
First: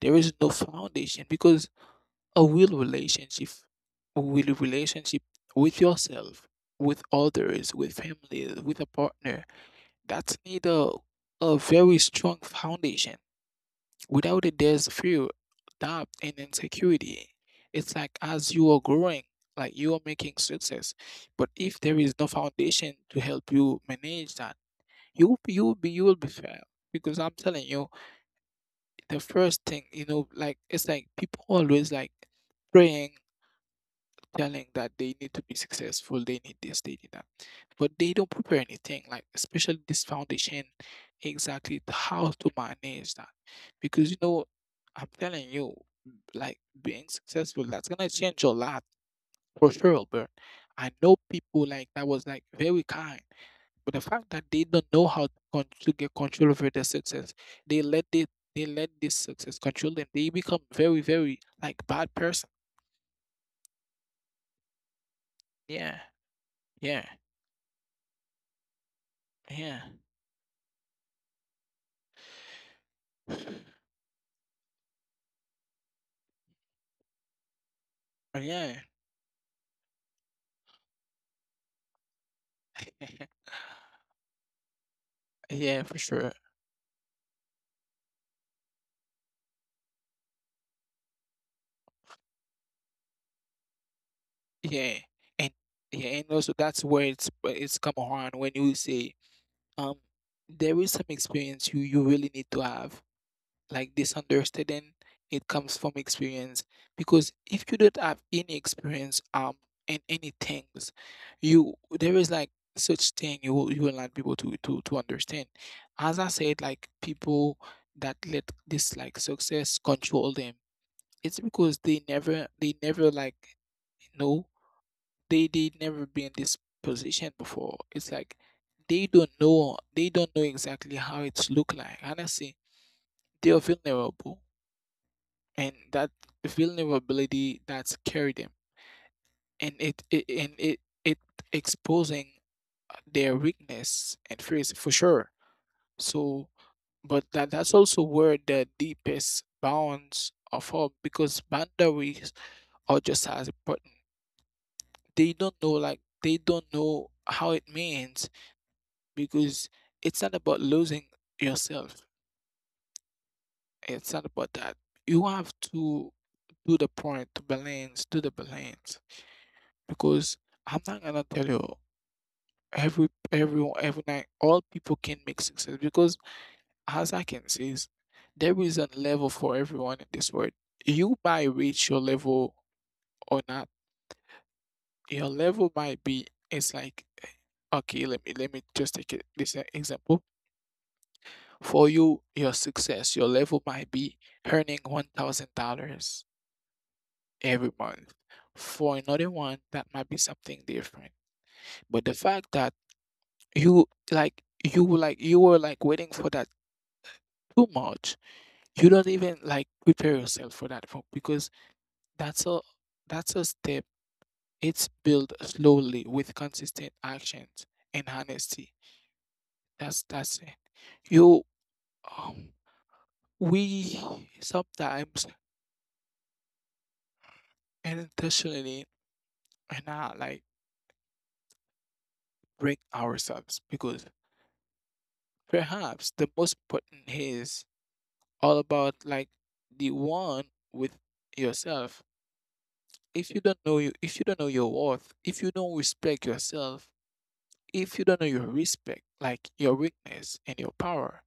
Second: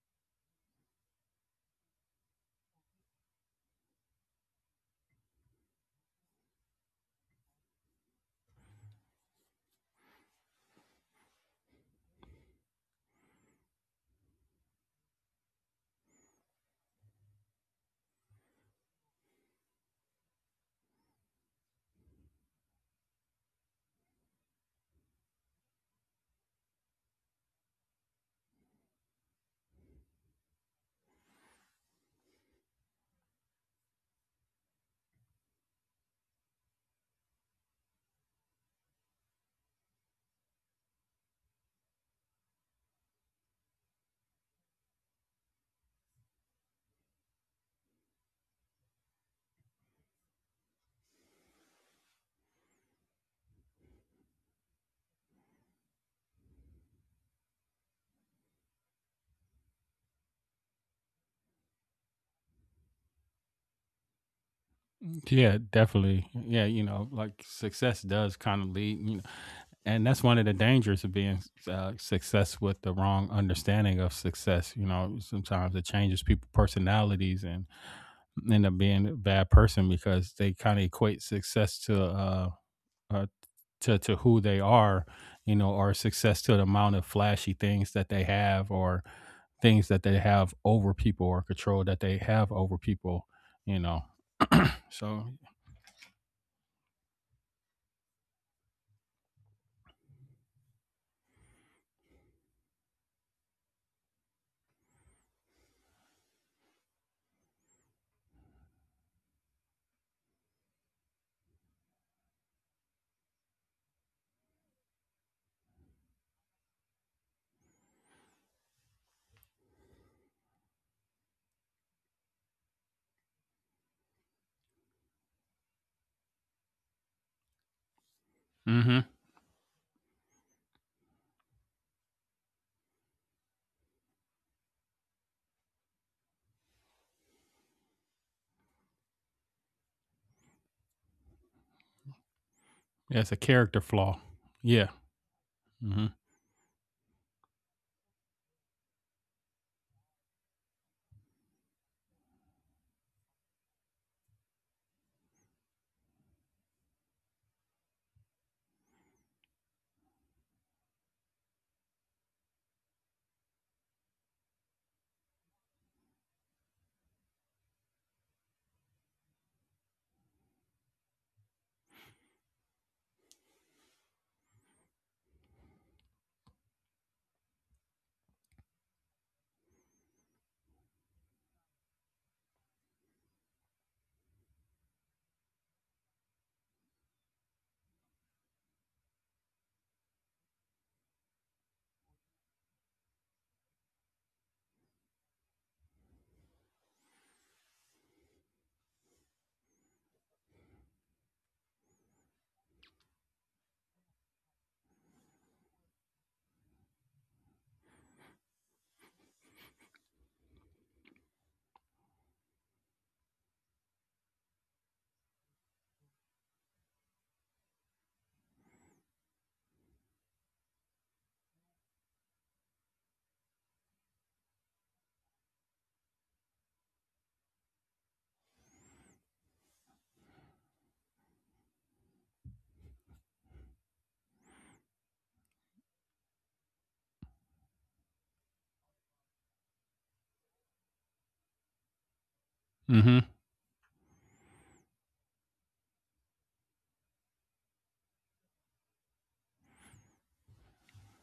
S1: There is no foundation because a real relationship, a real relationship with yourself, with others, with family, with a partner, that's need a, a very strong foundation. Without it, there's fear, doubt, and insecurity. It's like as you are growing, like you are making success. But if there is no foundation to help you manage that, you you will be you will be fail because I'm telling you the first thing, you know, like it's like people always like praying, telling that they need to be successful, they need this, they need that. But they don't prepare anything, like especially this foundation, exactly t- how to manage that. Because you know, I'm telling you, like being successful, that's gonna change a lot for sure, but I know people like that was like very kind. But the fact that they don't know how to, con- to get control over their success, they let the, they let this success control them. They become very, very like bad person.
S2: Yeah,
S1: Yeah,
S2: definitely. Yeah, you know,
S1: yeah,
S2: like success does kind of lead, you know,
S1: yeah.
S2: and that's one of the dangers of being uh, success with the wrong understanding of success. You know, sometimes it changes people' personalities and
S1: Uh,
S2: end
S1: yeah.
S2: up being a bad person because they kind of equate success to uh, uh to to who they are, you know,
S1: Yeah,
S2: or
S1: for sure.
S2: success to the amount of flashy things that they have or things that they have over people or control that they have over people. You know,
S1: Yeah,
S2: so.
S1: and yeah, and also that's where it's where it's come around when you say um there is some experience you you really need to have, like misunderstanding, it comes from experience. Because if you don't have any experience, um in any things, you there is like such thing, you will you will not be able to to to understand. As I said, like people that let this like success control them, it's because they never they never like know, they they never been in this position before. It's like
S2: Mhm.
S1: they don't know they don't know exactly how it's look like, honestly. They're vulnerable, and that vulnerability that scared them, and it, it and it it exposing
S2: Yeah, it's a
S1: their
S2: character
S1: weakness
S2: flaw.
S1: and fears
S2: Yeah.
S1: for sure.
S2: Mm-hmm.
S1: So but that that's also where the deepest bounds of hope, because boundaries are just as important. They don't know, like they don't know how it means, because it's not about losing yourself. It's not about that. You have to do the point to balance, do the balance. Because I'm not gonna tell you every everyone every night all people can make success, because as I can see is there is a level for everyone in this world. You might reach your level or not. Your level might be, it's like, okay, let me let me just take it, this e- example. For you, your success, your level might be earning one thousand dollars every month. For another one, that might be something different. But the fact that you like you like you were like waiting for that too much, you don't even like prepare yourself for that fo- because that's a that's a step. It's built slowly with consistent actions and honesty. That's that's it. You um we sometimes unintentionally and not like break ourselves, because perhaps the most important is all about like the one with yourself.
S2: Hmm.
S1: If you don't know you if you don't know your worth, if you don't respect yourself, if you don't know your respect, like your weakness and your power,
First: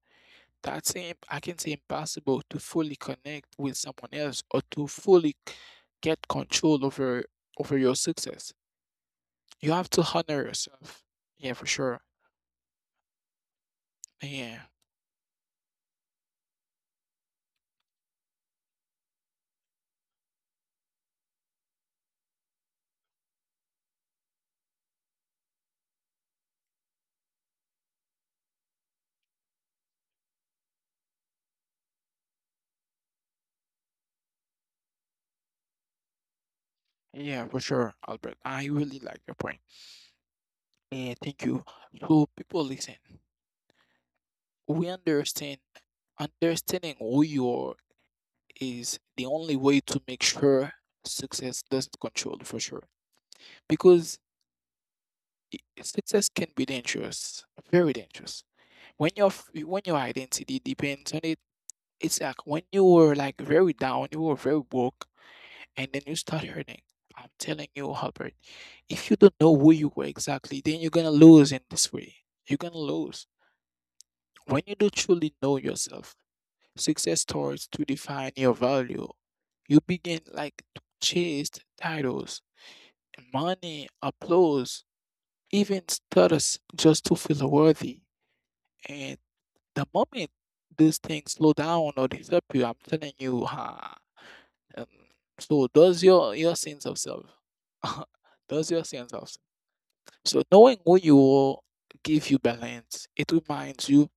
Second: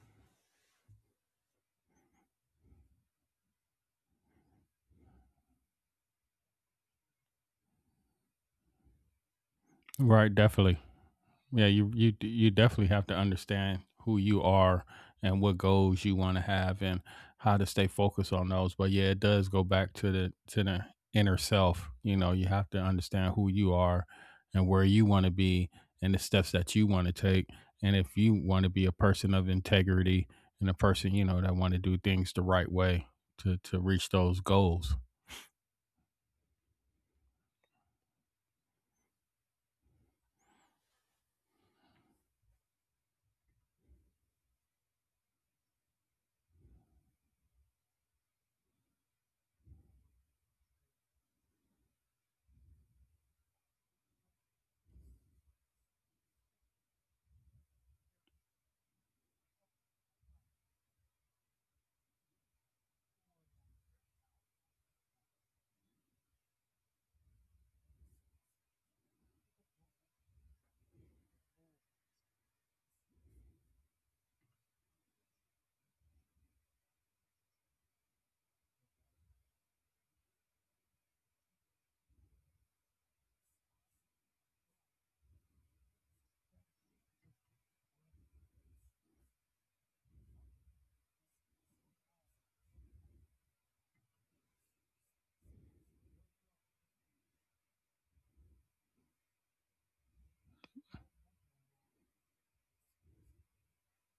S1: that's im- I can say impossible to fully connect with someone else, or to fully c- get control over over your success. You have to
S2: Right.
S1: honor
S2: Definitely.
S1: yourself. Yeah, for
S2: Yeah. You
S1: sure.
S2: you you definitely have to understand who you
S1: Yeah.
S2: are and what goals you want to have and how to stay focused on those. But yeah, it does go back to the to the inner self. You know, you have to understand who you are and where you want to be and the steps that you want to take. And if you want to be a person of integrity and a person, you know, that want to do things the right way to to reach those goals.
S1: Yeah, for sure, Albert. I really like your point. Yeah, thank you. So people, listen, we understand understanding who you are is the only way to make sure success doesn't control, for sure. Because, i- success can be dangerous, very dangerous. When your f- when your identity depends on it, it's like when you were like very down, you were very broke, and then you start hurting. I'm telling you, Albert, if you don't know who you were exactly, then you're gonna lose in this way. You're gonna lose. When you do truly know yourself, success starts to define your value. You begin like to chase titles, money, applause, even status, just to feel worthy. And the moment these things slow down or disappear, I'm telling you, ha. um, so does your your sense of self? Does your sense of self? So knowing who you are give you balance. It reminds you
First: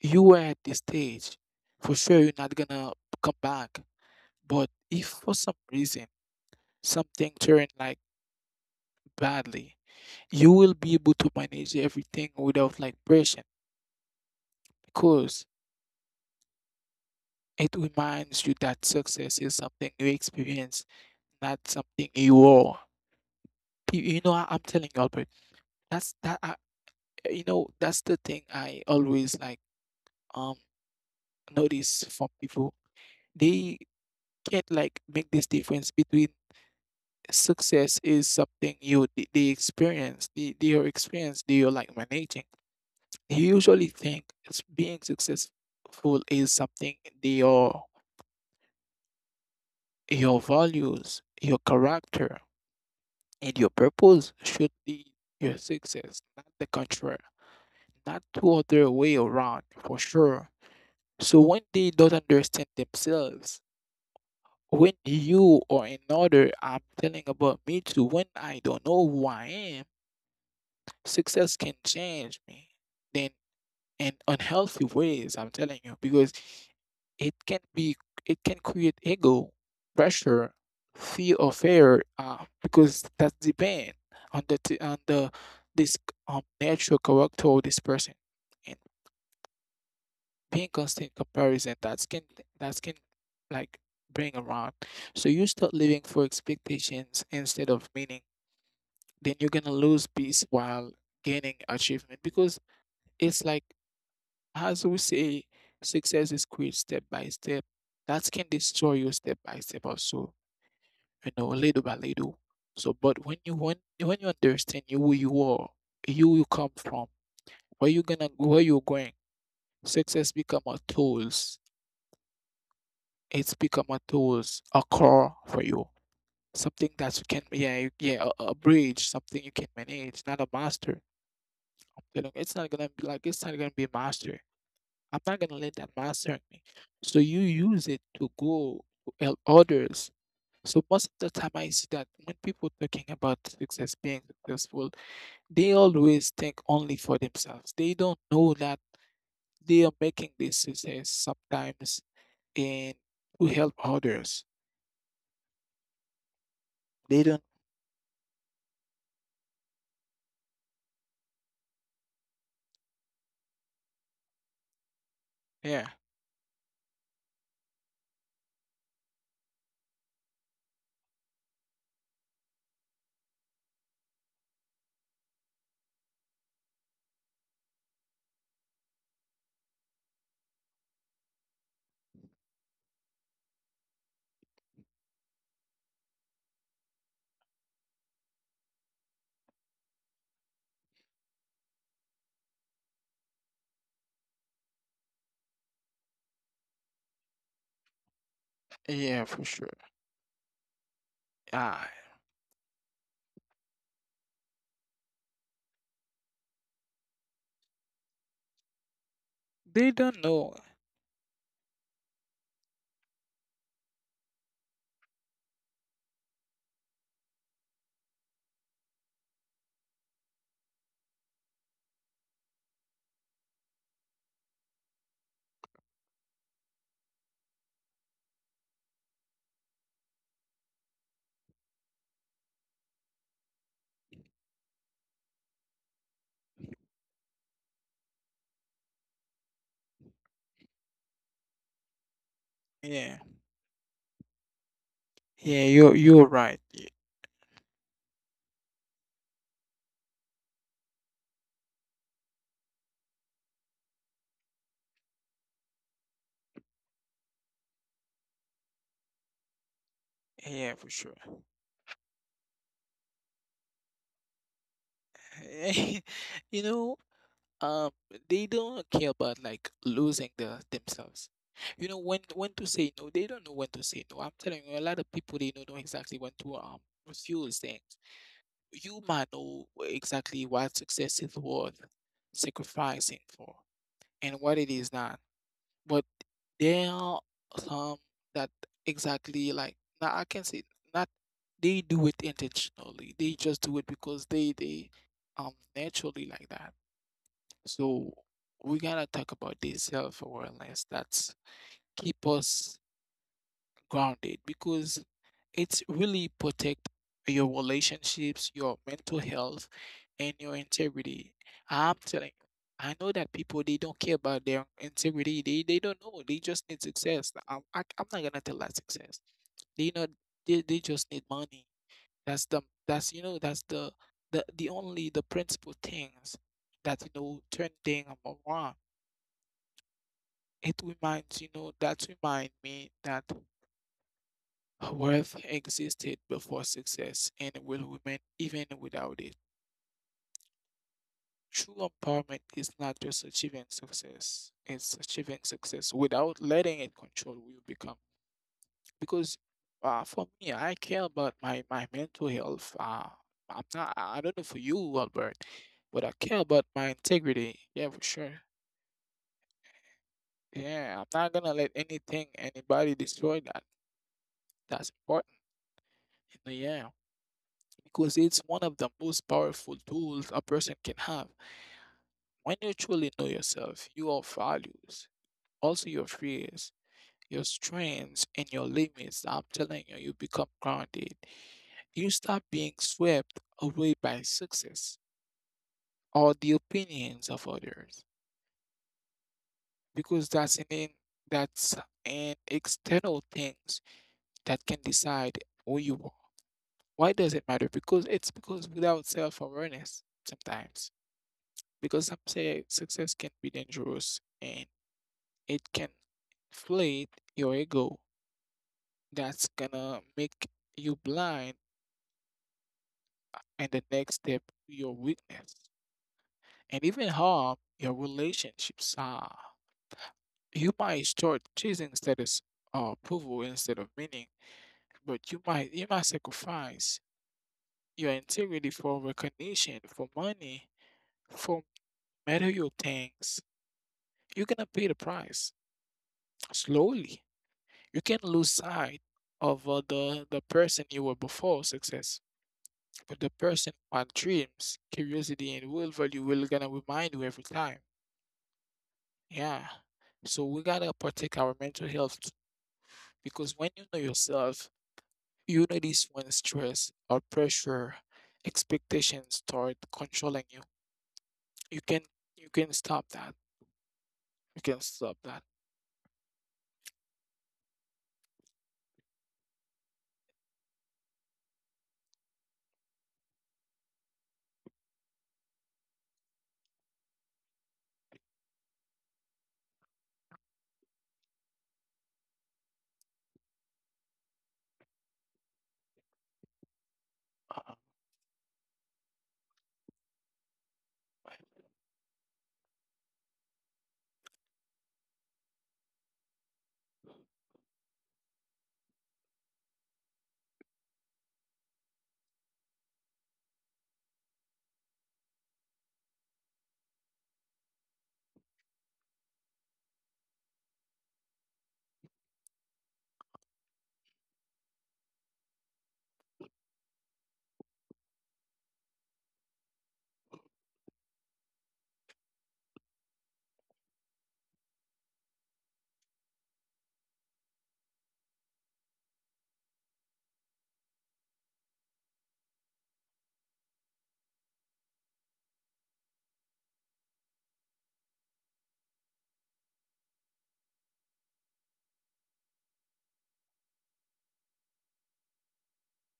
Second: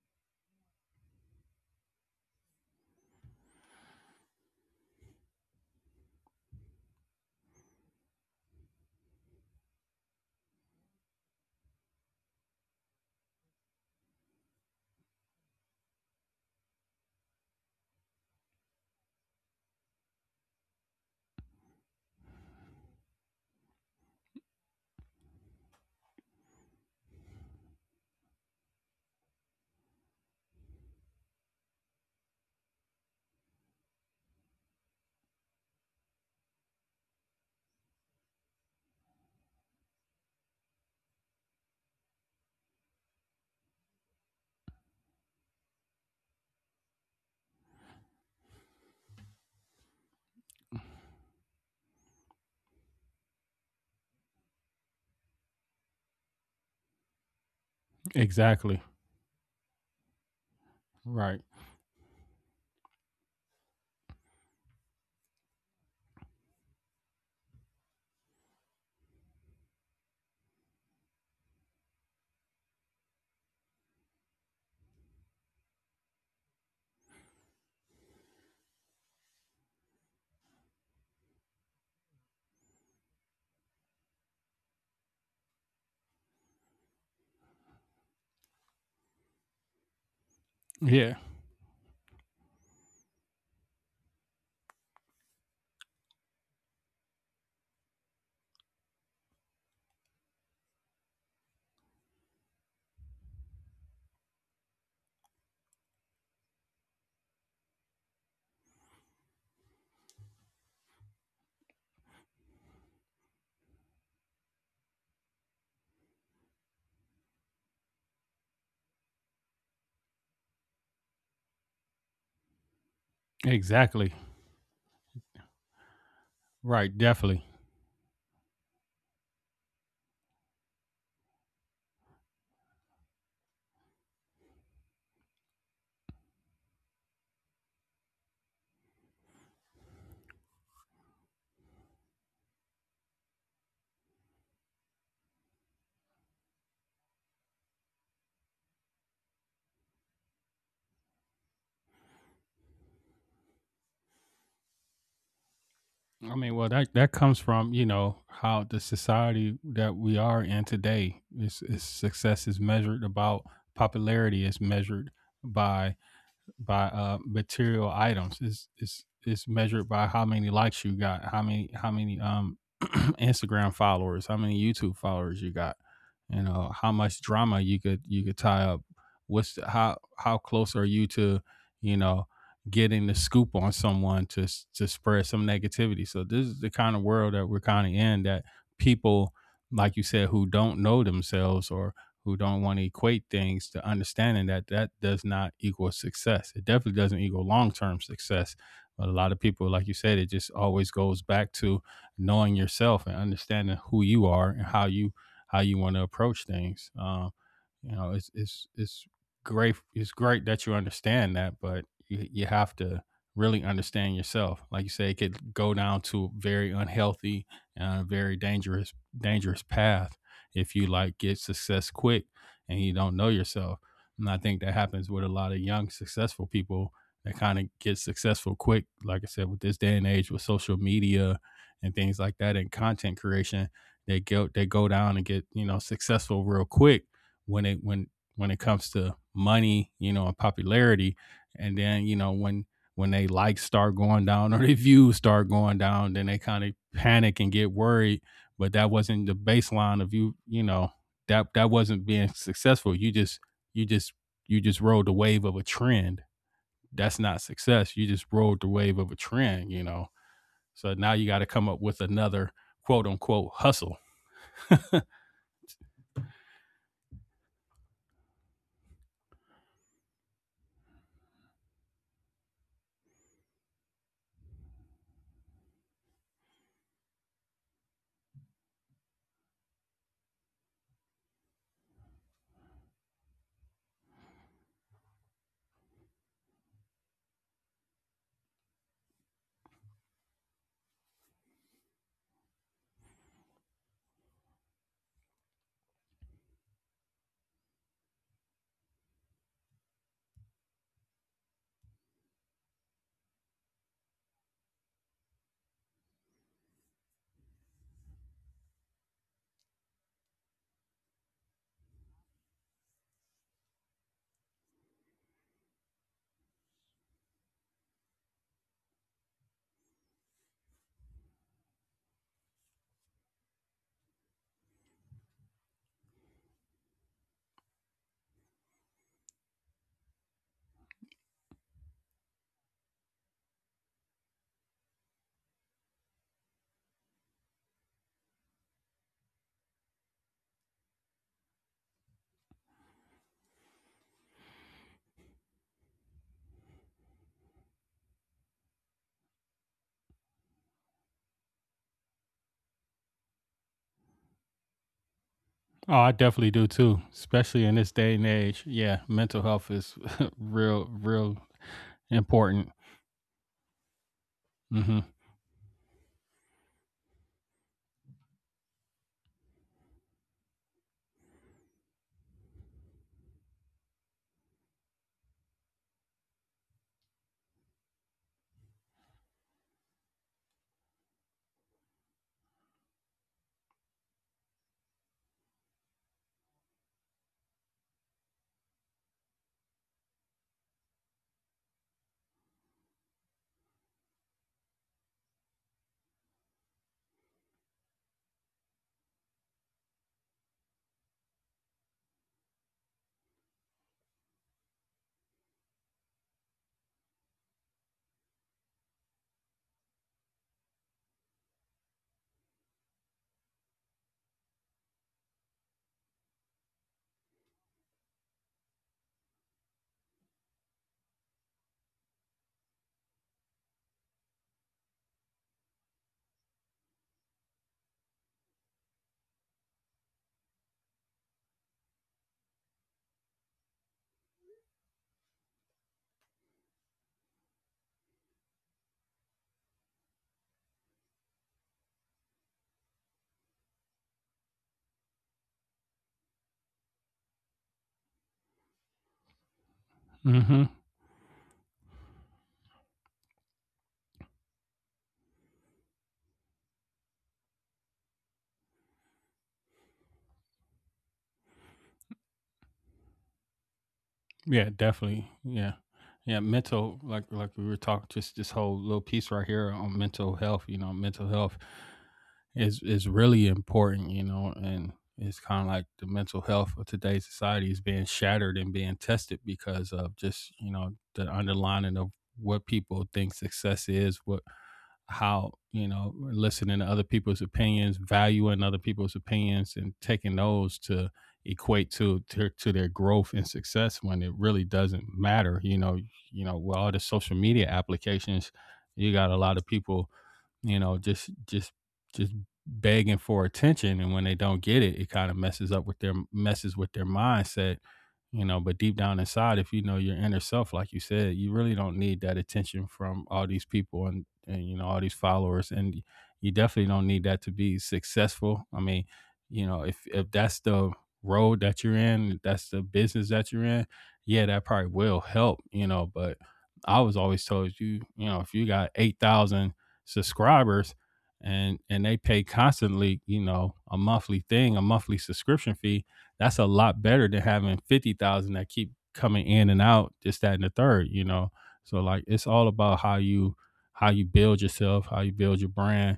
S1: you were at this stage. For sure, you're not gonna come back. But if for some reason something turned like badly, you will be able to manage everything without like pressure, because it reminds you that success is something you experience, not something you are. Pe- You know, I- I'm telling you, Albert, that's that I, you know, that's the thing I always like um notice from people. They can't like make this difference between success is something you, they, they experience, they, they are experience, they are like managing. You usually think it's being successful is something your your values, your character, and your purpose should be your success, not the contrary, not the
S2: Exactly.
S1: other way around, for sure. So
S2: Right.
S1: when they don't understand themselves, when you or another, I'm telling about me too, when I don't know who I am, success can change me. Then in unhealthy ways, I'm telling you, because It can be it can create ego, pressure, fear of failure, uh, because that depend on the t- on the this, um, natural character of this person, and being constant
S2: Yeah,
S1: comparison that can that can like bring around. So you start living for expectations instead of meaning. Then you're gonna lose peace while gaining achievement, because it's like, as we say, success is quit step by step. That can destroy you step by step also, you know, little by little. So but when you when, when you understand you who you are, you you come from, where you gonna where you're going, success become a tools. It's become a
S2: exactly.
S1: tools, a core for you. Something
S2: Right,
S1: that you can,
S2: definitely.
S1: yeah, you- yeah, a, a bridge, something you can manage, not a master. I'm telling you, it's not gonna be like it's not gonna be a master. I'm not gonna let that master me. So you use it to go to help others. So most of the time I see that when people talking about success, being successful, they always think only for themselves. They don't know that they are making this success sometimes and to help others.
S2: I mean, well, that that
S1: They
S2: comes
S1: don't
S2: from, you know, how the society that we are in today is, is success is measured about, popularity is measured
S1: Yeah,
S2: by by uh material items. It's it's it's measured by how many likes you got, how many how many um Instagram followers, how many YouTube followers you got, you know, how much drama you could you could tie up. What's the, how how close are you to, you know, getting the scoop on someone to s- to spread some negativity. So this is the kind of world that we're kind of in that people, like you said, who don't know themselves or who don't want to equate things to understanding that that does not equal success. It definitely doesn't equal long term success. But a
S1: yeah,
S2: lot of
S1: for
S2: people,
S1: sure.
S2: like you said, it just always goes back to
S1: Ah,
S2: knowing yourself and understanding who you are and how you how you want to approach things. Um, you know it's it's it's great,
S1: they
S2: it's
S1: don't
S2: great
S1: know.
S2: that you understand that, but you, you have to really understand yourself, like you say, it could go down to a very unhealthy uh, very dangerous dangerous path if you like get success quick and you don't know yourself. And I think that happens with a lot of young successful people that kind of get successful quick, like I said, with this day and age with social media and things like that and content creation. They go they go down and get, you know, successful real quick when it when when it comes to money, you know, and popularity. And then, you know, when when
S1: Yeah.
S2: they likes start going down or their views start
S1: Yeah,
S2: going
S1: you're
S2: down, then
S1: you're
S2: they
S1: right.
S2: kind of panic and get worried. But that wasn't the baseline of you, you know, that that wasn't being successful. You just you just you just rode the wave of a trend. That's not success. You just rode the wave of a trend, you know.
S1: Yeah, for
S2: So
S1: sure.
S2: now you got to come up with another quote unquote hustle.
S1: You know, um they don't care about like losing the themselves. You know when when to say no, they don't know when to say no. I'm telling you, a lot of people, they don't know exactly when to, um refuse things. You might know exactly what success is worth sacrificing for and what it is not. But there are some that, exactly, like, now I can say, not, they do it intentionally, they just do it because they they um naturally like that. So we gotta talk about this self-awareness that's keep us grounded, because it's really protect your relationships, your mental health, and your integrity. I'm telling you, I know that people, they don't care about their integrity. They they don't know. They just need success. I'm I, I'm not gonna tell that success. They know they, they just need money. That's the that's you know that's the the the only, the principal things, that you know turn thing around. It reminds you know that remind me that worth existed before success and will remain even without it. True empowerment is not just achieving success; it's achieving success without letting it control who you become. Because, uh, for me, I care about my my mental health. Uh, I'm not. I I don't know for you, Albert,
S2: Oh,
S1: but I
S2: I
S1: care
S2: definitely
S1: about
S2: do
S1: my
S2: too,
S1: integrity.
S2: especially in
S1: Yeah,
S2: this
S1: for
S2: day and
S1: sure.
S2: age. Yeah, mental health is real,
S1: Yeah, I'm not
S2: real
S1: gonna let anything,
S2: important.
S1: anybody destroy that. That's
S2: Hmm.
S1: important. Yeah. Because it's one of the most powerful tools a person can have. When you truly know yourself, your values, also your fears, your strengths, and your limits, I'm telling you, you become grounded. You stop being swept away by success or the opinions of others, because that's an in, that's an external things that can decide who you are. Why does it matter? Because it's, because without self-awareness sometimes, because some say success can be dangerous, and it can inflate your ego. That's gonna make you blind and the next step to your weakness, and even harm your relationships. Ah, you might start chasing status or approval instead of meaning, but you might you might sacrifice your integrity for recognition, for money, for material things. You're gonna pay the price slowly. You can lose sight of, uh, the the person you were before success. But the person who had dreams, curiosity, and will value will gonna remind you every time. Yeah. So we
S2: Hmm.
S1: gotta protect our mental health, because when you know yourself, you notice when stress or pressure, expectations, start controlling you. You can you can stop that. You
S2: Yeah,
S1: can stop
S2: definitely.
S1: that.
S2: Yeah, yeah. Mental, like, like we were talking, just this whole little piece right here on mental health. You know, mental health is is really important. You know, and it's kind of like the mental health of today's society is being shattered and being tested because of just you know the underlining of what people think success is, what how you know listening to other people's
S1: Uh,
S2: opinions, valuing other people's opinions and taking those to equate to, to to their growth and success when it really doesn't matter, you know, you know, with all the social media applications, you got a lot of people, you know, just just just begging for attention, and when they don't get it, it kind of messes up with their messes with their mindset, you know, but deep down inside if you know your inner self like you said, you really don't need that attention from all these people and and you know all these followers, and you definitely don't need that to be successful. I mean, you know, if if that's the road that you're in, if that's the business that you're in, yeah, that probably will help, you know, but I was always told you, you know, if you got eight thousand subscribers, and and they pay constantly, you know, a monthly thing, a monthly subscription fee. That's a lot better than having fifty thousand that keep coming in and out, just that and the third, you know. So like it's all about how you, how you build yourself, how you build your brand,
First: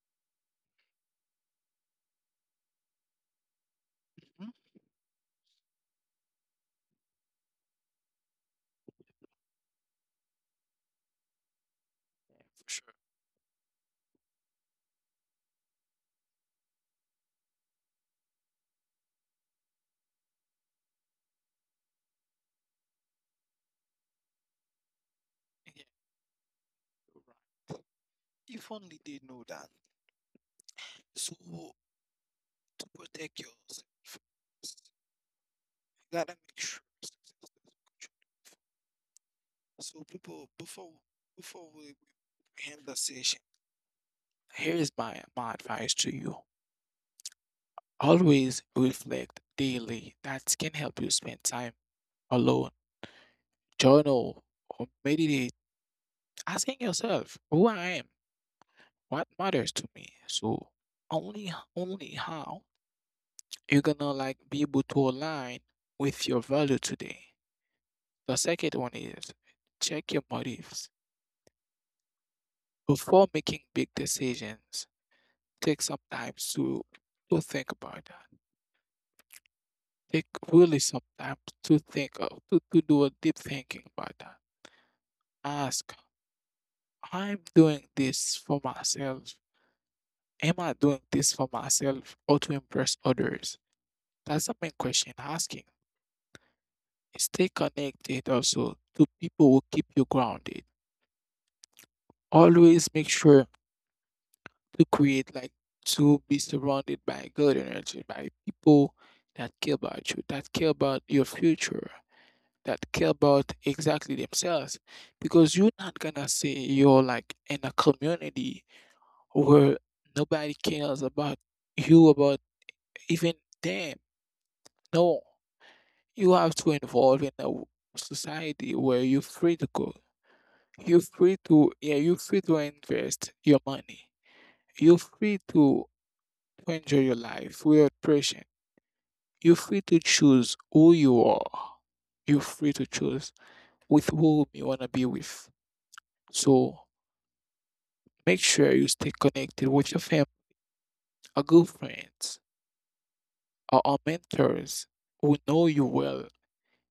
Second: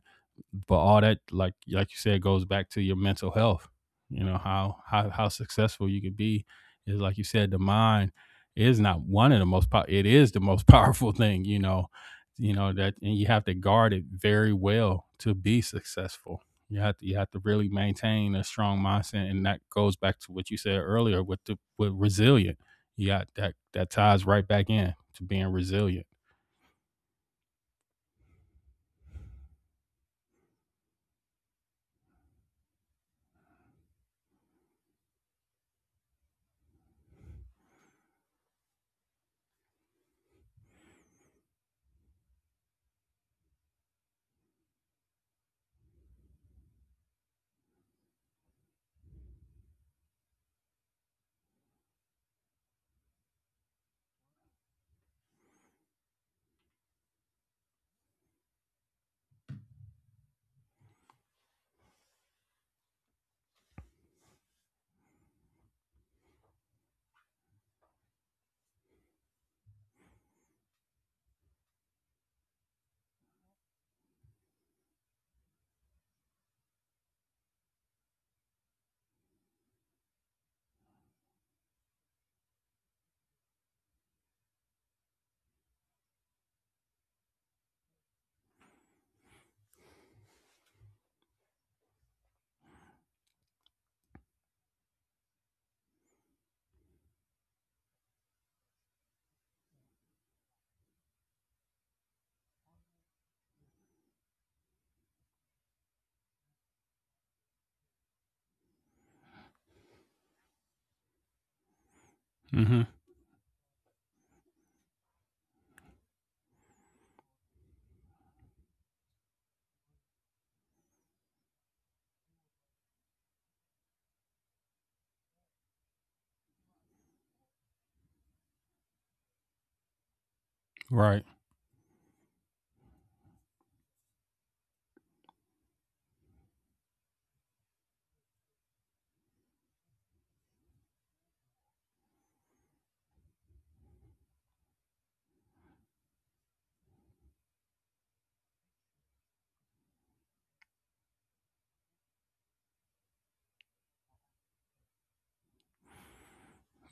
S2: but all that like like you said goes back to your mental health, you know,
S1: mhm,
S2: how how, how successful you could be is like you said. The mind is not one of the most pow- it is the most powerful thing, you know. You
S1: for
S2: know
S1: sure.
S2: that, and you have to guard it very well to be successful. You have to you have to really maintain a strong mindset, and that goes back to what you said earlier with the with resilient. You got that, that ties right back in to being
S1: Yeah,
S2: resilient.
S1: you're right. If only they know that. So protect yourself. You gotta make sure. So people, before before we we end the session, here is my my advice to you. Always reflect daily. That can help you spend time alone. Journal or meditate, asking yourself, "Who I am? What matters to me?" So only only how you're gonna like be able to align with your value today. The second one is check your motives. Before making big decisions, take some time to to think about that. Take really some time to think of to, to do a deep thinking about that. Ask, I'm doing this for myself. Am I doing this for myself or to impress others? That's the main question asking. Stay connected also to people who keep you grounded. Always make sure to create like to be surrounded by good energy, by people that care about you, that care about your future, that
S2: Hmm.
S1: care about exactly themselves. Because you're not gonna say you're like in a community where nobody cares about you, about even them. No, you have to involve in a w- society where you're free to go. You're
S2: Right.
S1: free to yeah, you're free to invest your money. You're free to to enjoy your life without pressure. You're free to choose who you are. You're free to choose with whom you want to be with. So make sure you stay connected with your family, our good friends, or our mentors who know you well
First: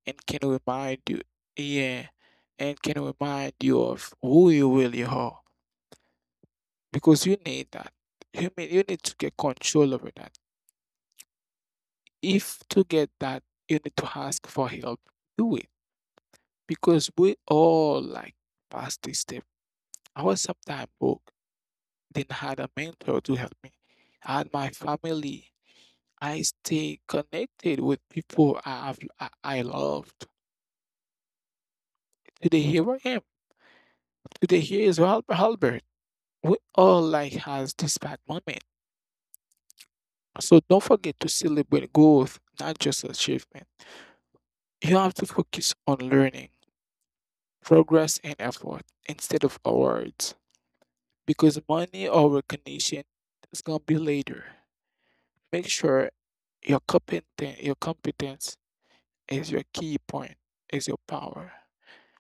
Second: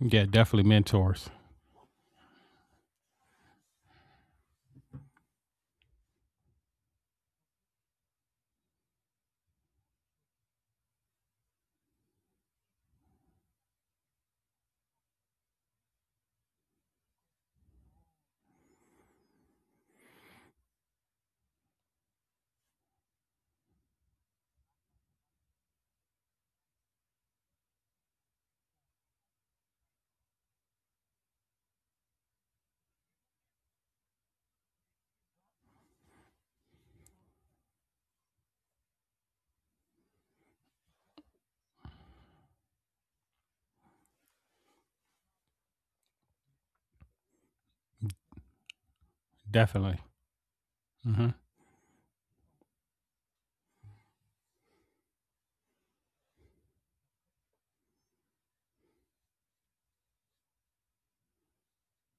S2: Yeah,
S1: and can
S2: definitely
S1: remind you,
S2: mentors.
S1: yeah, and can remind you of who you really are. Because you need that. You mean you need to get control over that. If to get that, you need to ask for help. Do it because we all like past this step. I was sometimes broke, then had a mentor to help me. I had my family. I stay connected with people I have, I, I loved. Today here I am. Today here is Hal- Albert. We all like has this bad moment. So don't forget to celebrate growth, not just achievement. You have to focus on learning, progress, and effort instead of
S2: Definitely.
S1: awards.
S2: Hmm.
S1: Because money or recognition is gonna be later. Make sure your competence, your competence is your key point, is your power.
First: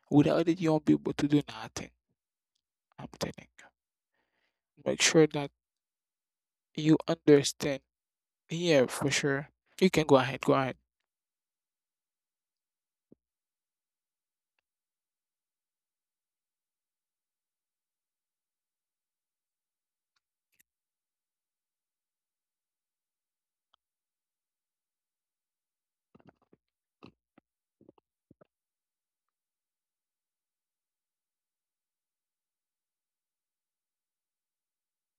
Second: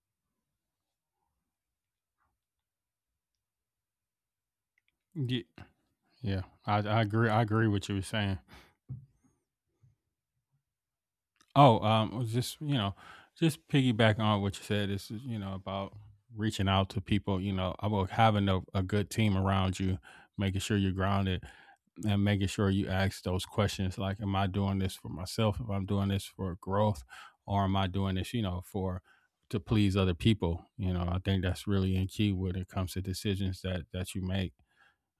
S1: Without it, you won't be able to do nothing. I'm telling you. Make sure
S2: Yeah,
S1: that
S2: yeah, I,
S1: you
S2: I agree. I agree with
S1: understand.
S2: what you were saying.
S1: Yeah, for sure. You can go ahead. Go ahead.
S2: Oh, um, it was just you know, just piggyback on what you said. This is you know about reaching out to people. You know, about having a, a good team around you, making sure you're grounded, and making sure you ask those questions like, "Am I doing this for myself? If I'm doing this for growth, or am I doing this, you know, for to please other people?" You know, I think that's really in key when it comes to decisions that that you make.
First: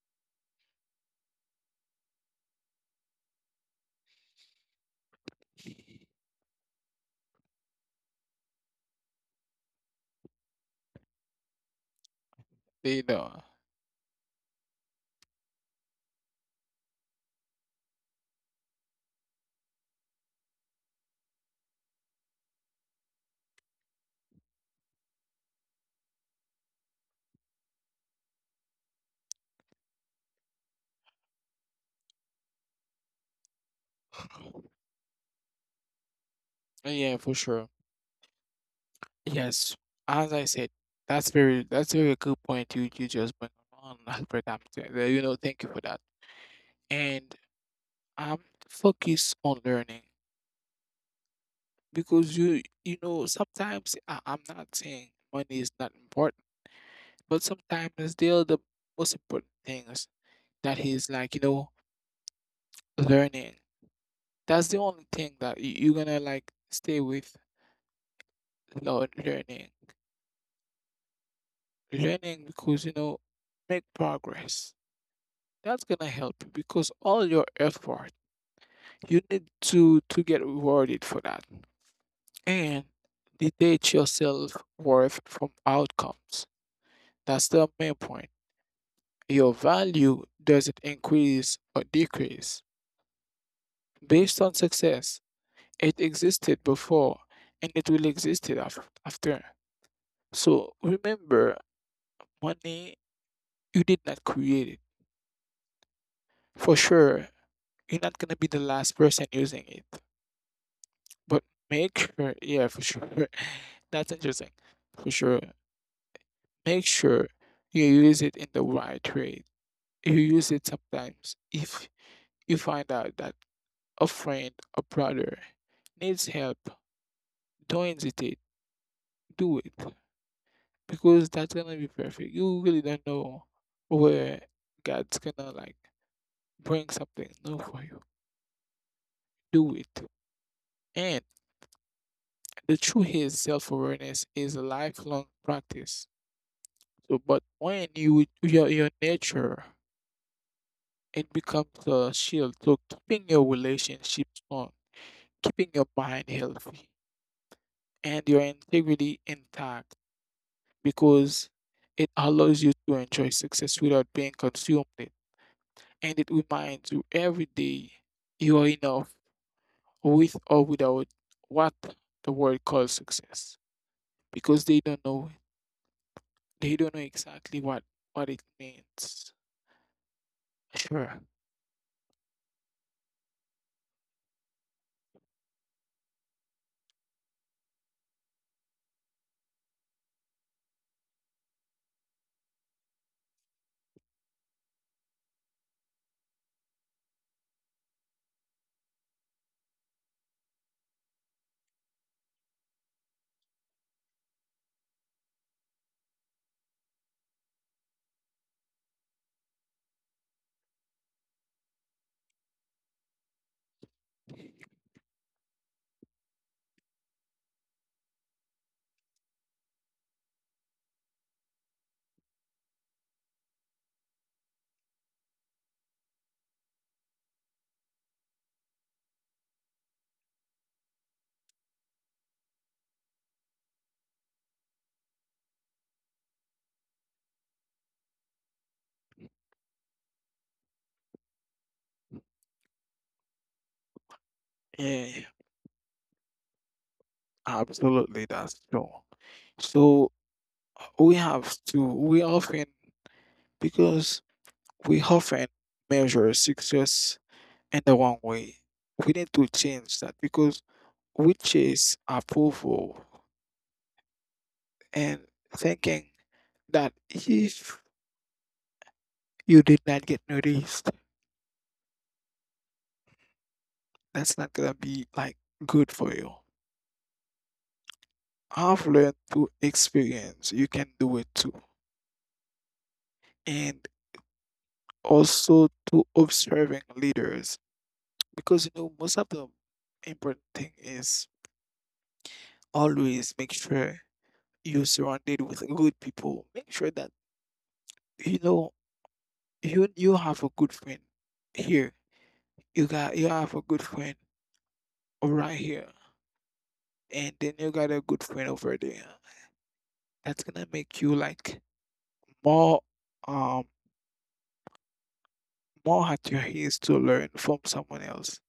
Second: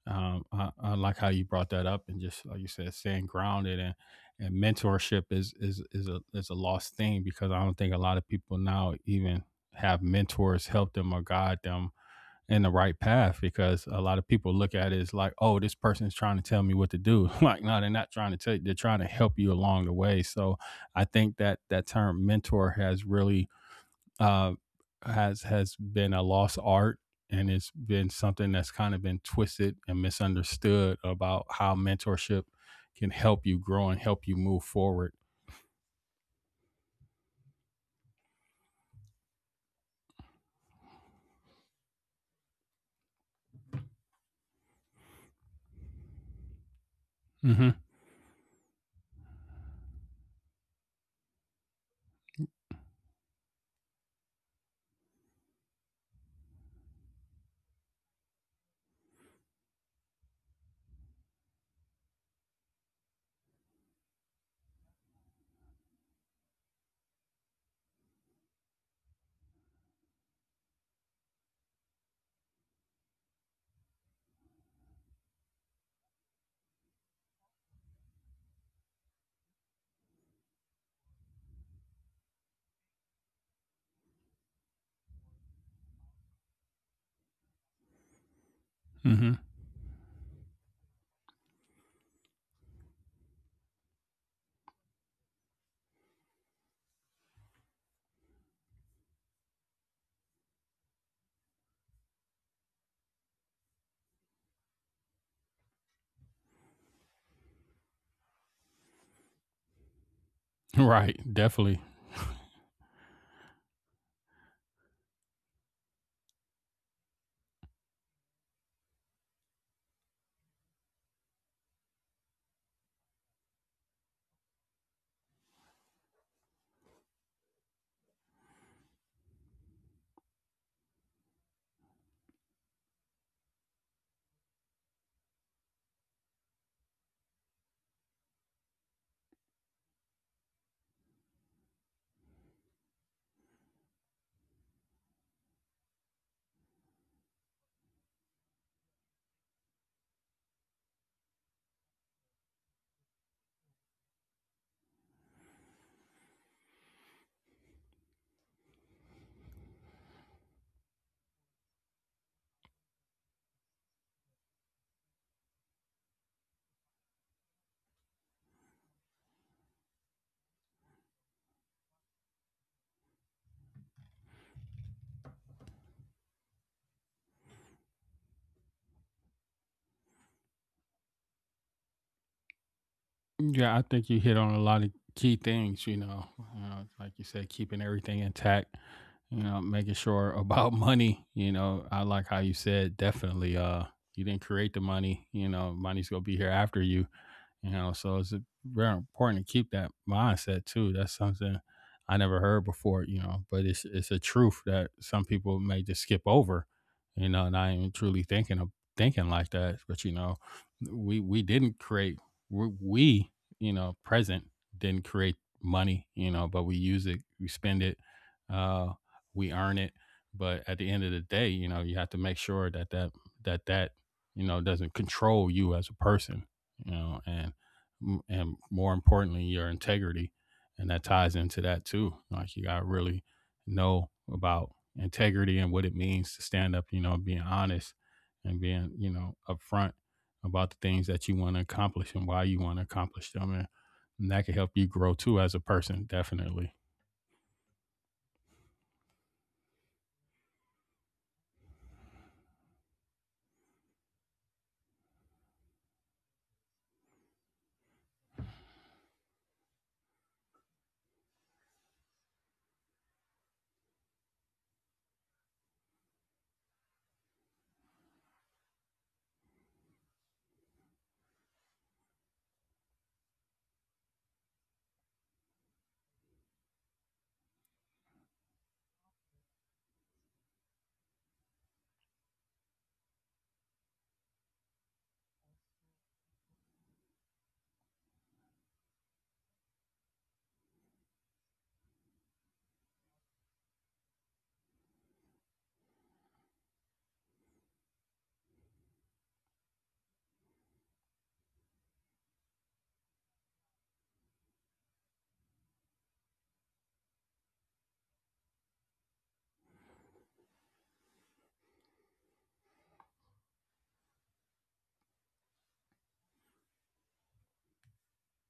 S2: um, I, I like how you brought that up, and just like you said, staying grounded and and mentorship is is is a is a lost thing because I don't think a lot of people now even have mentors help them or guide them in the right
S1: They
S2: path
S1: know.
S2: because a lot of people look at it as like, oh, this person's trying to tell me what to do. Like, no, they're not trying to tell you, they're trying to help you along the way. So I think that that term mentor has really uh, has has been a lost art, and it's been something that's kind of been twisted and misunderstood about how mentorship can help you grow and help you move forward.
S1: Uh, Yeah, for sure. Yes, as I said, that's very that's a very good point you you just bring on, Albert. I'm t- uh, you know, thank you for that. And
S2: Mm-hmm.
S1: um, focus on learning because you you know sometimes I, I'm not saying money is not important, but sometimes still the most important things that is like you know learning. That's the only thing that you, you're gonna like stay with lear- learning, learning because you know make progress. That's gonna help you because all your effort, you need to to get rewarded for that. And detach your self worth from outcomes. That's the main point.
S2: Mm-hmm.
S1: Your value doesn't increase or decrease based on success. It existed before and it will exist it af- after. So remember, money, you did not create it. For sure, you're not gonna be the last person using it.
S2: Right.
S1: But
S2: Definitely.
S1: make sure, yeah, for sure. That's interesting. For sure. Make sure you use it in the right way. You use it sometimes if you find out that a friend, a brother needs help, don't hesitate. Do it. Because that's gonna be perfect. You really don't know where God's gonna like bring something new for you. Do it. And the truth is self awareness is a lifelong practice. To, but when you do your your nature, it becomes a shield. So keeping your relationship strong, keeping your mind healthy, and your integrity intact, because it allows you to enjoy success without being consumed it, and it reminds you every day you are enough with or without what the world calls success, because they don't know it. They don't know exactly what what it means. Sure.
S2: Yeah, I think you hit on a lot of key things. You know, you know, like you said, keeping everything intact. You know, making sure about money. You know, I like how you said definitely. Uh, you didn't create the money. You know, money's gonna be here after you, you know, so it's uh, very important to keep that mindset too. That's something I never heard before, you know, but it's it's a truth that some people may just skip over, you know, not even truly thinking of thinking like that, but you know, we we didn't create, we, we you know present didn't create money, you know, but we use it, we spend it, uh we earn it, but at the end of the day, you know, you have to make sure that that that that you know doesn't control you as a person, you know, and and more importantly your integrity, and that ties into that too. Like you got to really know about integrity and what it means to stand up, you know, being honest and being you know upfront about the things that you want to accomplish and why you want to accomplish them, and, and that can help you grow
S1: Yeah,
S2: too as a person, definitely.
S1: absolutely, that's true. So we have to, we often, because we often measure success in the wrong way. We need to change that because we chase approval and thinking that if you did not get noticed, that's not gonna be like good for you. I've learned to experience, you can do it too. And also to observing leaders because you know most of the important thing is always make sure you're surrounded with good people. Make sure that you know you you have a good friend here. You got you have a good friend right here, and then you got a good friend over there. That's gonna make you like more um more at your ease to learn from someone else.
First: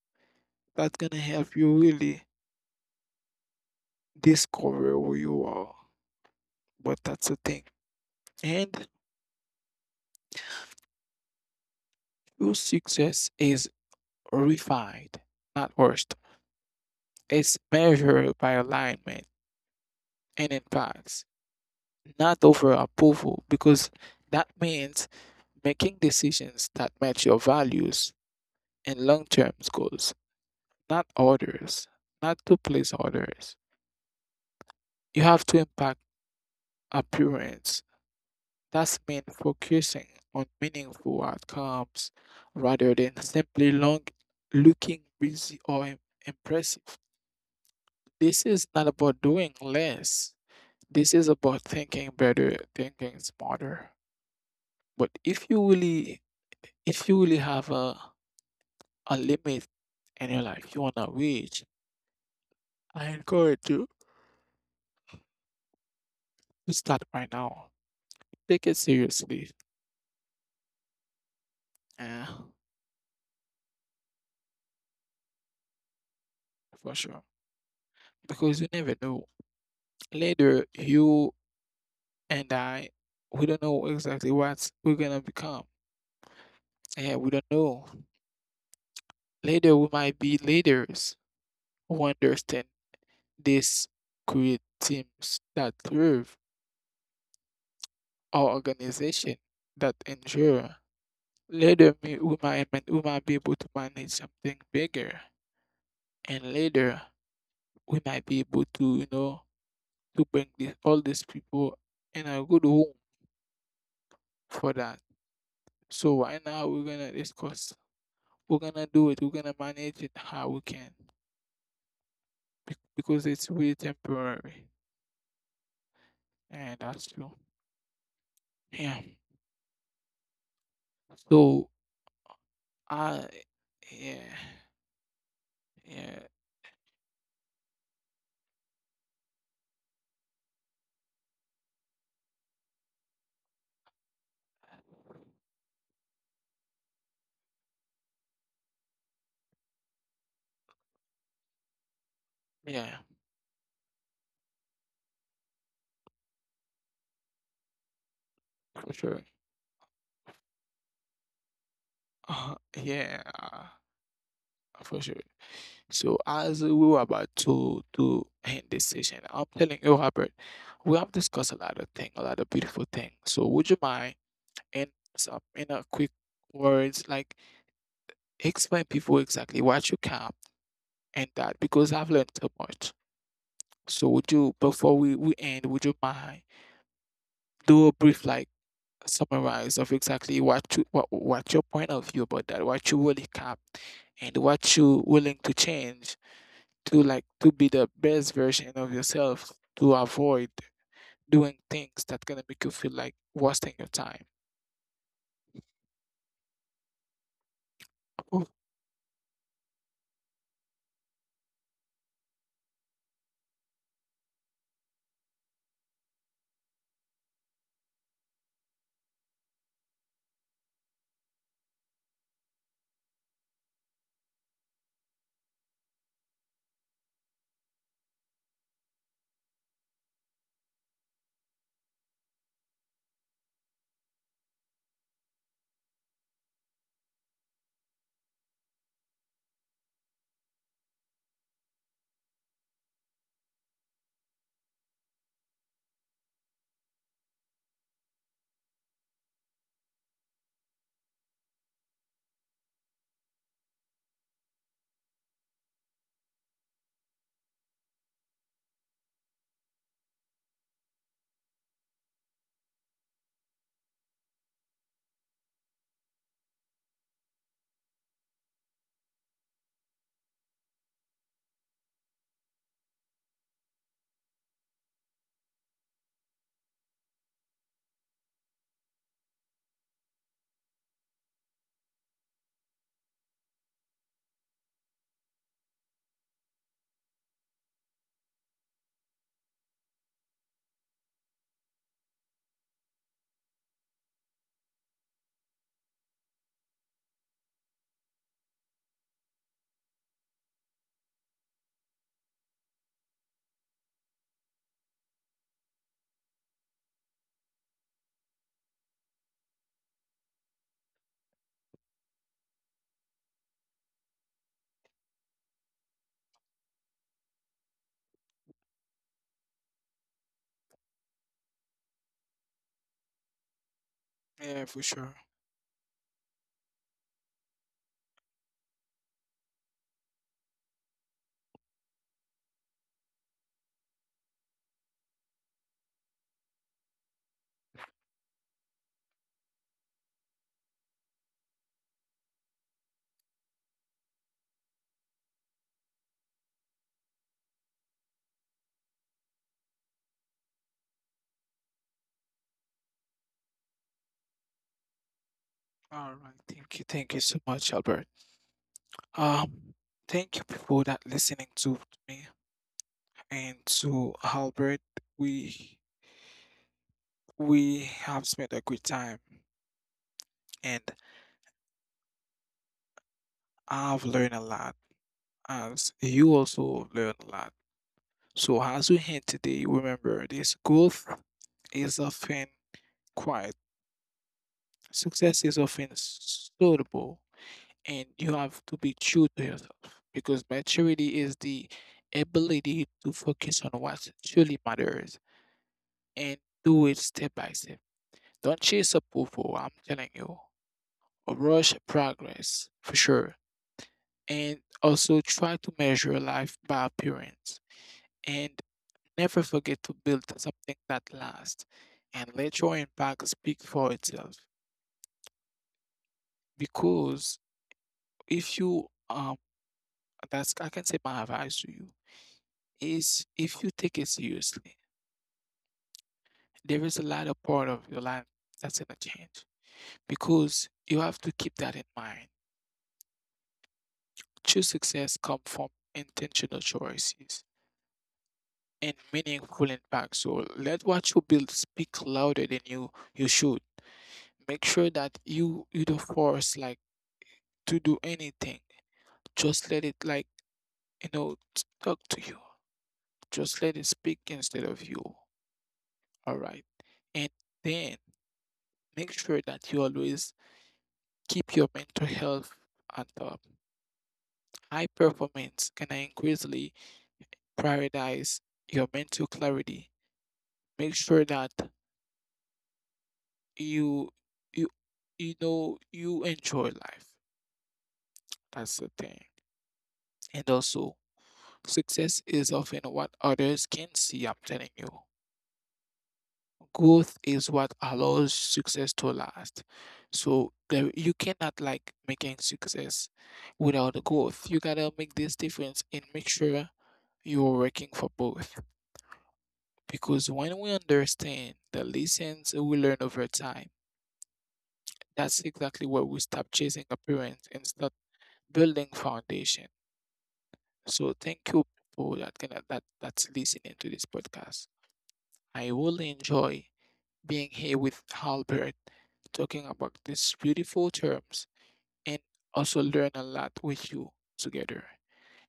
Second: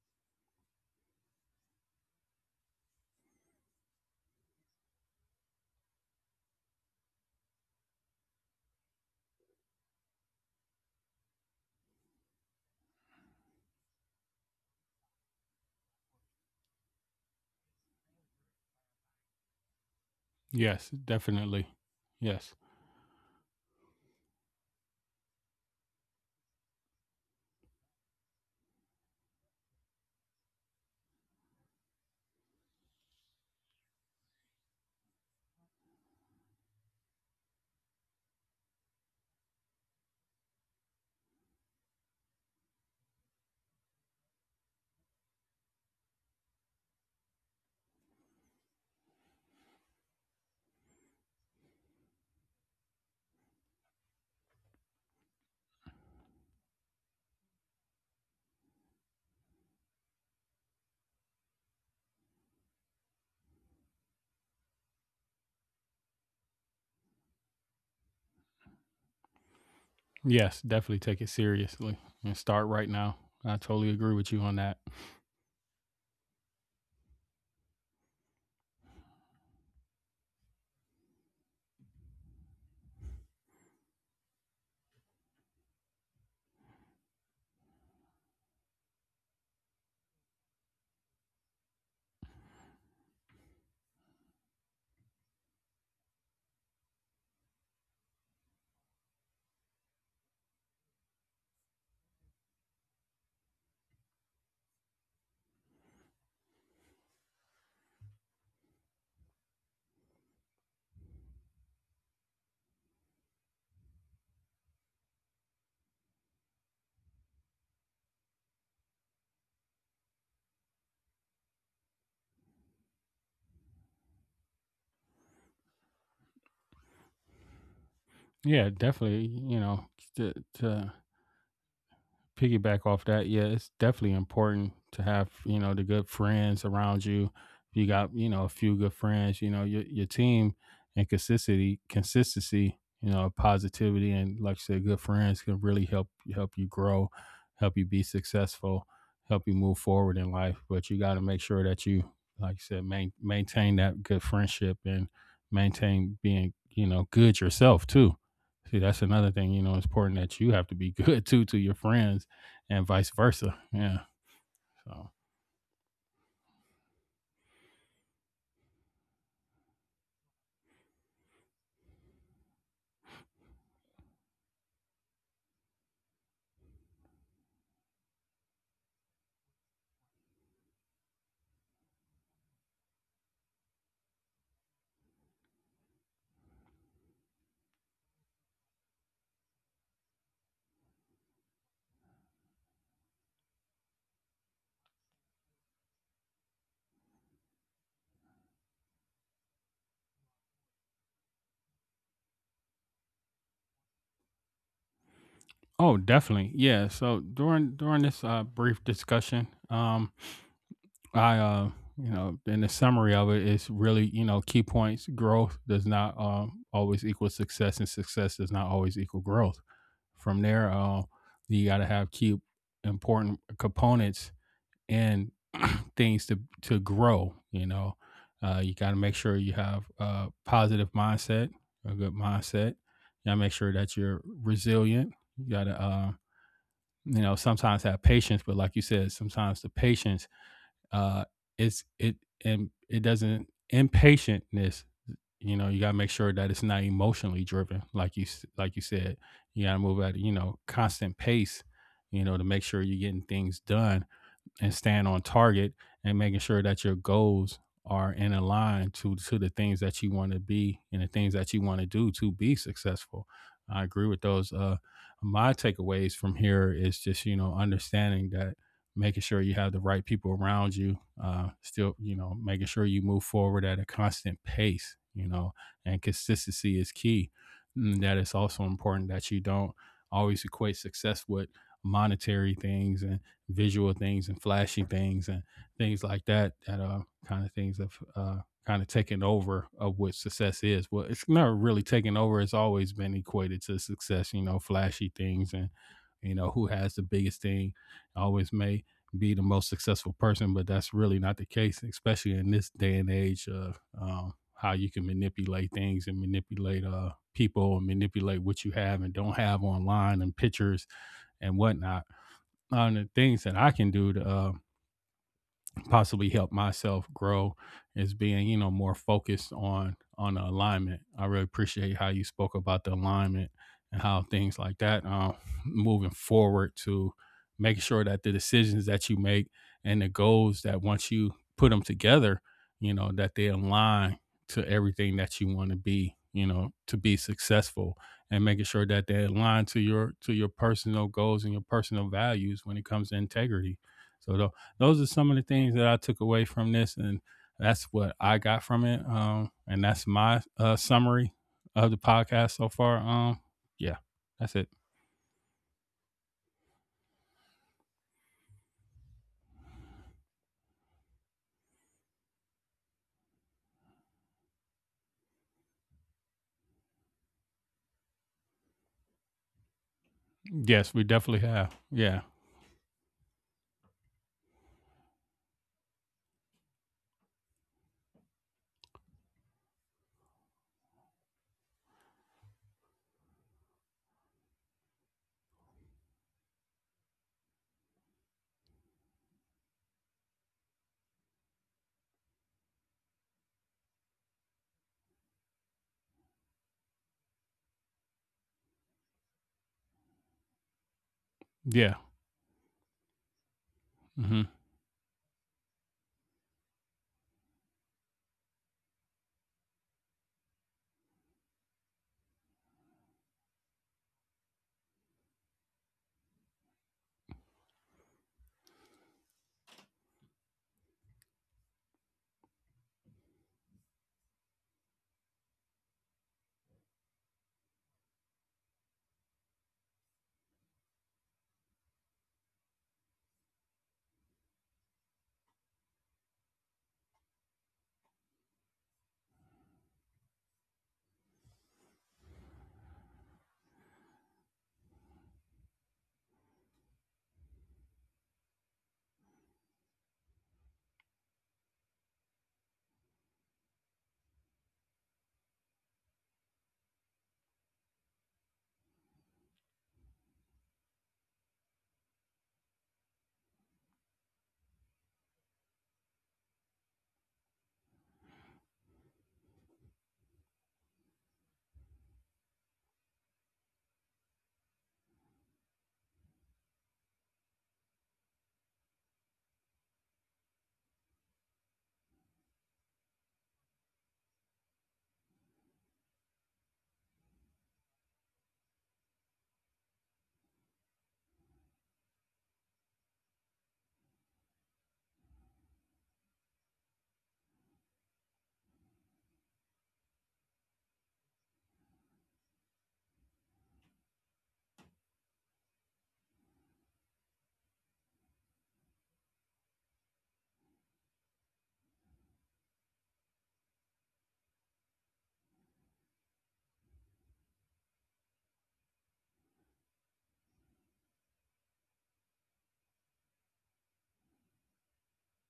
S1: That's gonna help you really discover who you are. But that's the thing. And true success is refined, not worst. It's measured by alignment and
S2: Yes,
S1: impacts.
S2: definitely.
S1: Not
S2: Yes.
S1: over approval, because that means making decisions that match your values and long term goals, not orders, not to please others. You have to impact appearance. That's mean focusing on meaningful outcomes rather than simply long looking busy or im- impressive. This is not about doing less. This is about thinking better, thinking smarter. But if you really If you really have a, a limit in your life you want to reach, I encourage you to start right now. Take it seriously.
S2: Yes, definitely take it seriously
S1: Yeah,
S2: and start right now. I totally agree with you on that.
S1: for sure. Because you never know. Later, you and I, we don't know exactly what we're going to become. Yeah, we don't know. Later, we might be leaders who understand this, create teams that serve our organization, that endure. Later, we we might, might- we might be able to manage something bigger, and later we might be able to, you know, to bring this, all these people in a good home for that. So right now we're gonna discuss, we're gonna do it, we're gonna manage it how we can, bec- because it's really temporary, and that's true.
S2: Yeah,
S1: Yeah.
S2: definitely, you know, to, to
S1: So
S2: piggyback off
S1: I,
S2: that, yeah, it's definitely
S1: yeah,
S2: important to have you know the good
S1: yeah,
S2: friends around you. You got you know a few good friends. You know your your team and consistency, consistency. You know positivity, and like I said, good friends can really help help you grow, help you be successful, help you move forward in life. But you got to make sure that you, like I said,
S1: yeah,
S2: main, maintain that good friendship and maintain being you know good yourself too. See,
S1: for
S2: that's
S1: sure.
S2: another thing. You know, it's important that you have to be good too to your friends
S1: Uh,
S2: and vice
S1: yeah,
S2: versa.
S1: uh,
S2: Yeah.
S1: for
S2: So
S1: sure. So as we were about to to end this session, I'm telling you, Robert, we have discussed a lot of things, a lot of beautiful things. So would you mind in some in a quick words, like explain people exactly what you can and that because I've learned so much. So would you before we, we end, would you mind do a brief like summarize of exactly what you what what your point of view about that, what you really cap and what you willing to change to like to be the best version of yourself to avoid doing things that gonna make you feel like wasting your time.
S2: oh, definitely. Yeah. So during during this uh,
S1: Oh,
S2: brief discussion, um, I uh, you know, in the summary of it, it's really you know key points. Growth does not um, always equal success, and success does not always equal growth. From there, uh, you got to have key important components and things to to grow. You know, uh, you got to make sure you have a positive mindset, a good mindset. You got to make sure that you're resilient. You got to, uh, you know, sometimes have patience, but like you said, sometimes the patience, uh, it's it and it doesn't impatientness. You know, you got to make sure that it's not emotionally driven, like you s- like you said. You got to move at you know constant pace. You know, to make sure you're getting things done and staying on target and making sure that your goals are in a line to to the things that you want to be and the things that you want to do to be successful. I agree with those. Uh, my takeaways from here is just you know understanding that making sure you have the right people around you. Uh, still, you know, making sure you move forward at a constant pace. You know, and consistency is key. And that it's also important that you don't always equate success with monetary things and visual things and flashy things and things like that that uh kind of things have uh kind of taken over of what success is. Well, it's not really taken over, it's always been equated to success, you know, flashy things and you know who has the biggest thing always may be the most successful person, but that's really not the case, especially in this day and age of um, how you can manipulate things and manipulate uh people and manipulate what you have and don't have online and pictures and whatnot. On the things that I can do to uh, possibly help myself grow is being you know more focused on on the alignment. I really appreciate how you spoke about the alignment and how things
S1: yeah,
S2: like
S1: for
S2: that
S1: sure.
S2: um, moving forward to making sure that the decisions that you make and the goals that once you put them together, you know that they align to everything that you want to be, you know, to be successful, and making sure that they align to your to your personal goals and your personal values when it comes to integrity. so tho- those are some of the things that I took away from this, and that's what I got from it. Um, and that's my uh, summary of the podcast so far. Um, yeah, that's it.
S1: All right, thank you, thank you so much, Albert. Um, thank you people that listening to me and to Albert. We we have spent a good time, and
S2: Yes, we definitely have. Yeah,
S1: I've learned a lot, as you also learned a lot. So, as we hint today, remember this growth is often quiet, success is often slowable, and you have to be true to yourself because maturity is the ability to focus on what truly matters and do it step by step. Don't chase approval, I'm telling you. Or Rush
S2: yeah.
S1: progress for sure.
S2: Hmm.
S1: And also try to measure life by appearance and never forget to build something that lasts and let your impact speak for itself. Because if you, um, that's, I can say my advice to you is if you take it seriously, there is a lot of part of your life that's going to change because you have to keep that in mind. True success come from intentional choices and meaningful impact. So let what you build speak louder than you you should. Make sure that you you don't force like to do anything. Just let it like, you know, t- talk to you. Just let it speak instead of you. All right. And then make sure that you always keep your mental health on top. High performance can increasingly prioritize your mental clarity. Make sure that you you you know you enjoy life. That's the thing. And also, success is often what others can see, I'm telling you. Growth is what allows success to last. So there, you cannot like making success without the growth. You gotta make this difference and make sure you're working for both. Because when we understand the lessons we learn over time, that's exactly where we stop chasing appearance and start building foundation. So thank you people that can that that's listening to this podcast. I will enjoy being here with Albert, talking about these beautiful terms, and also learn a lot with you together.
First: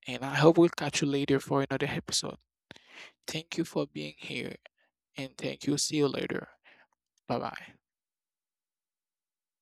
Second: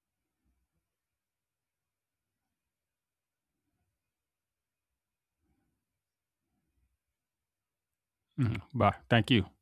S1: And I hope we'll catch you later for another episode. Thank you for being here, and thank you. See you later. Bye bye.
S2: Hmm. Bye. Thank you.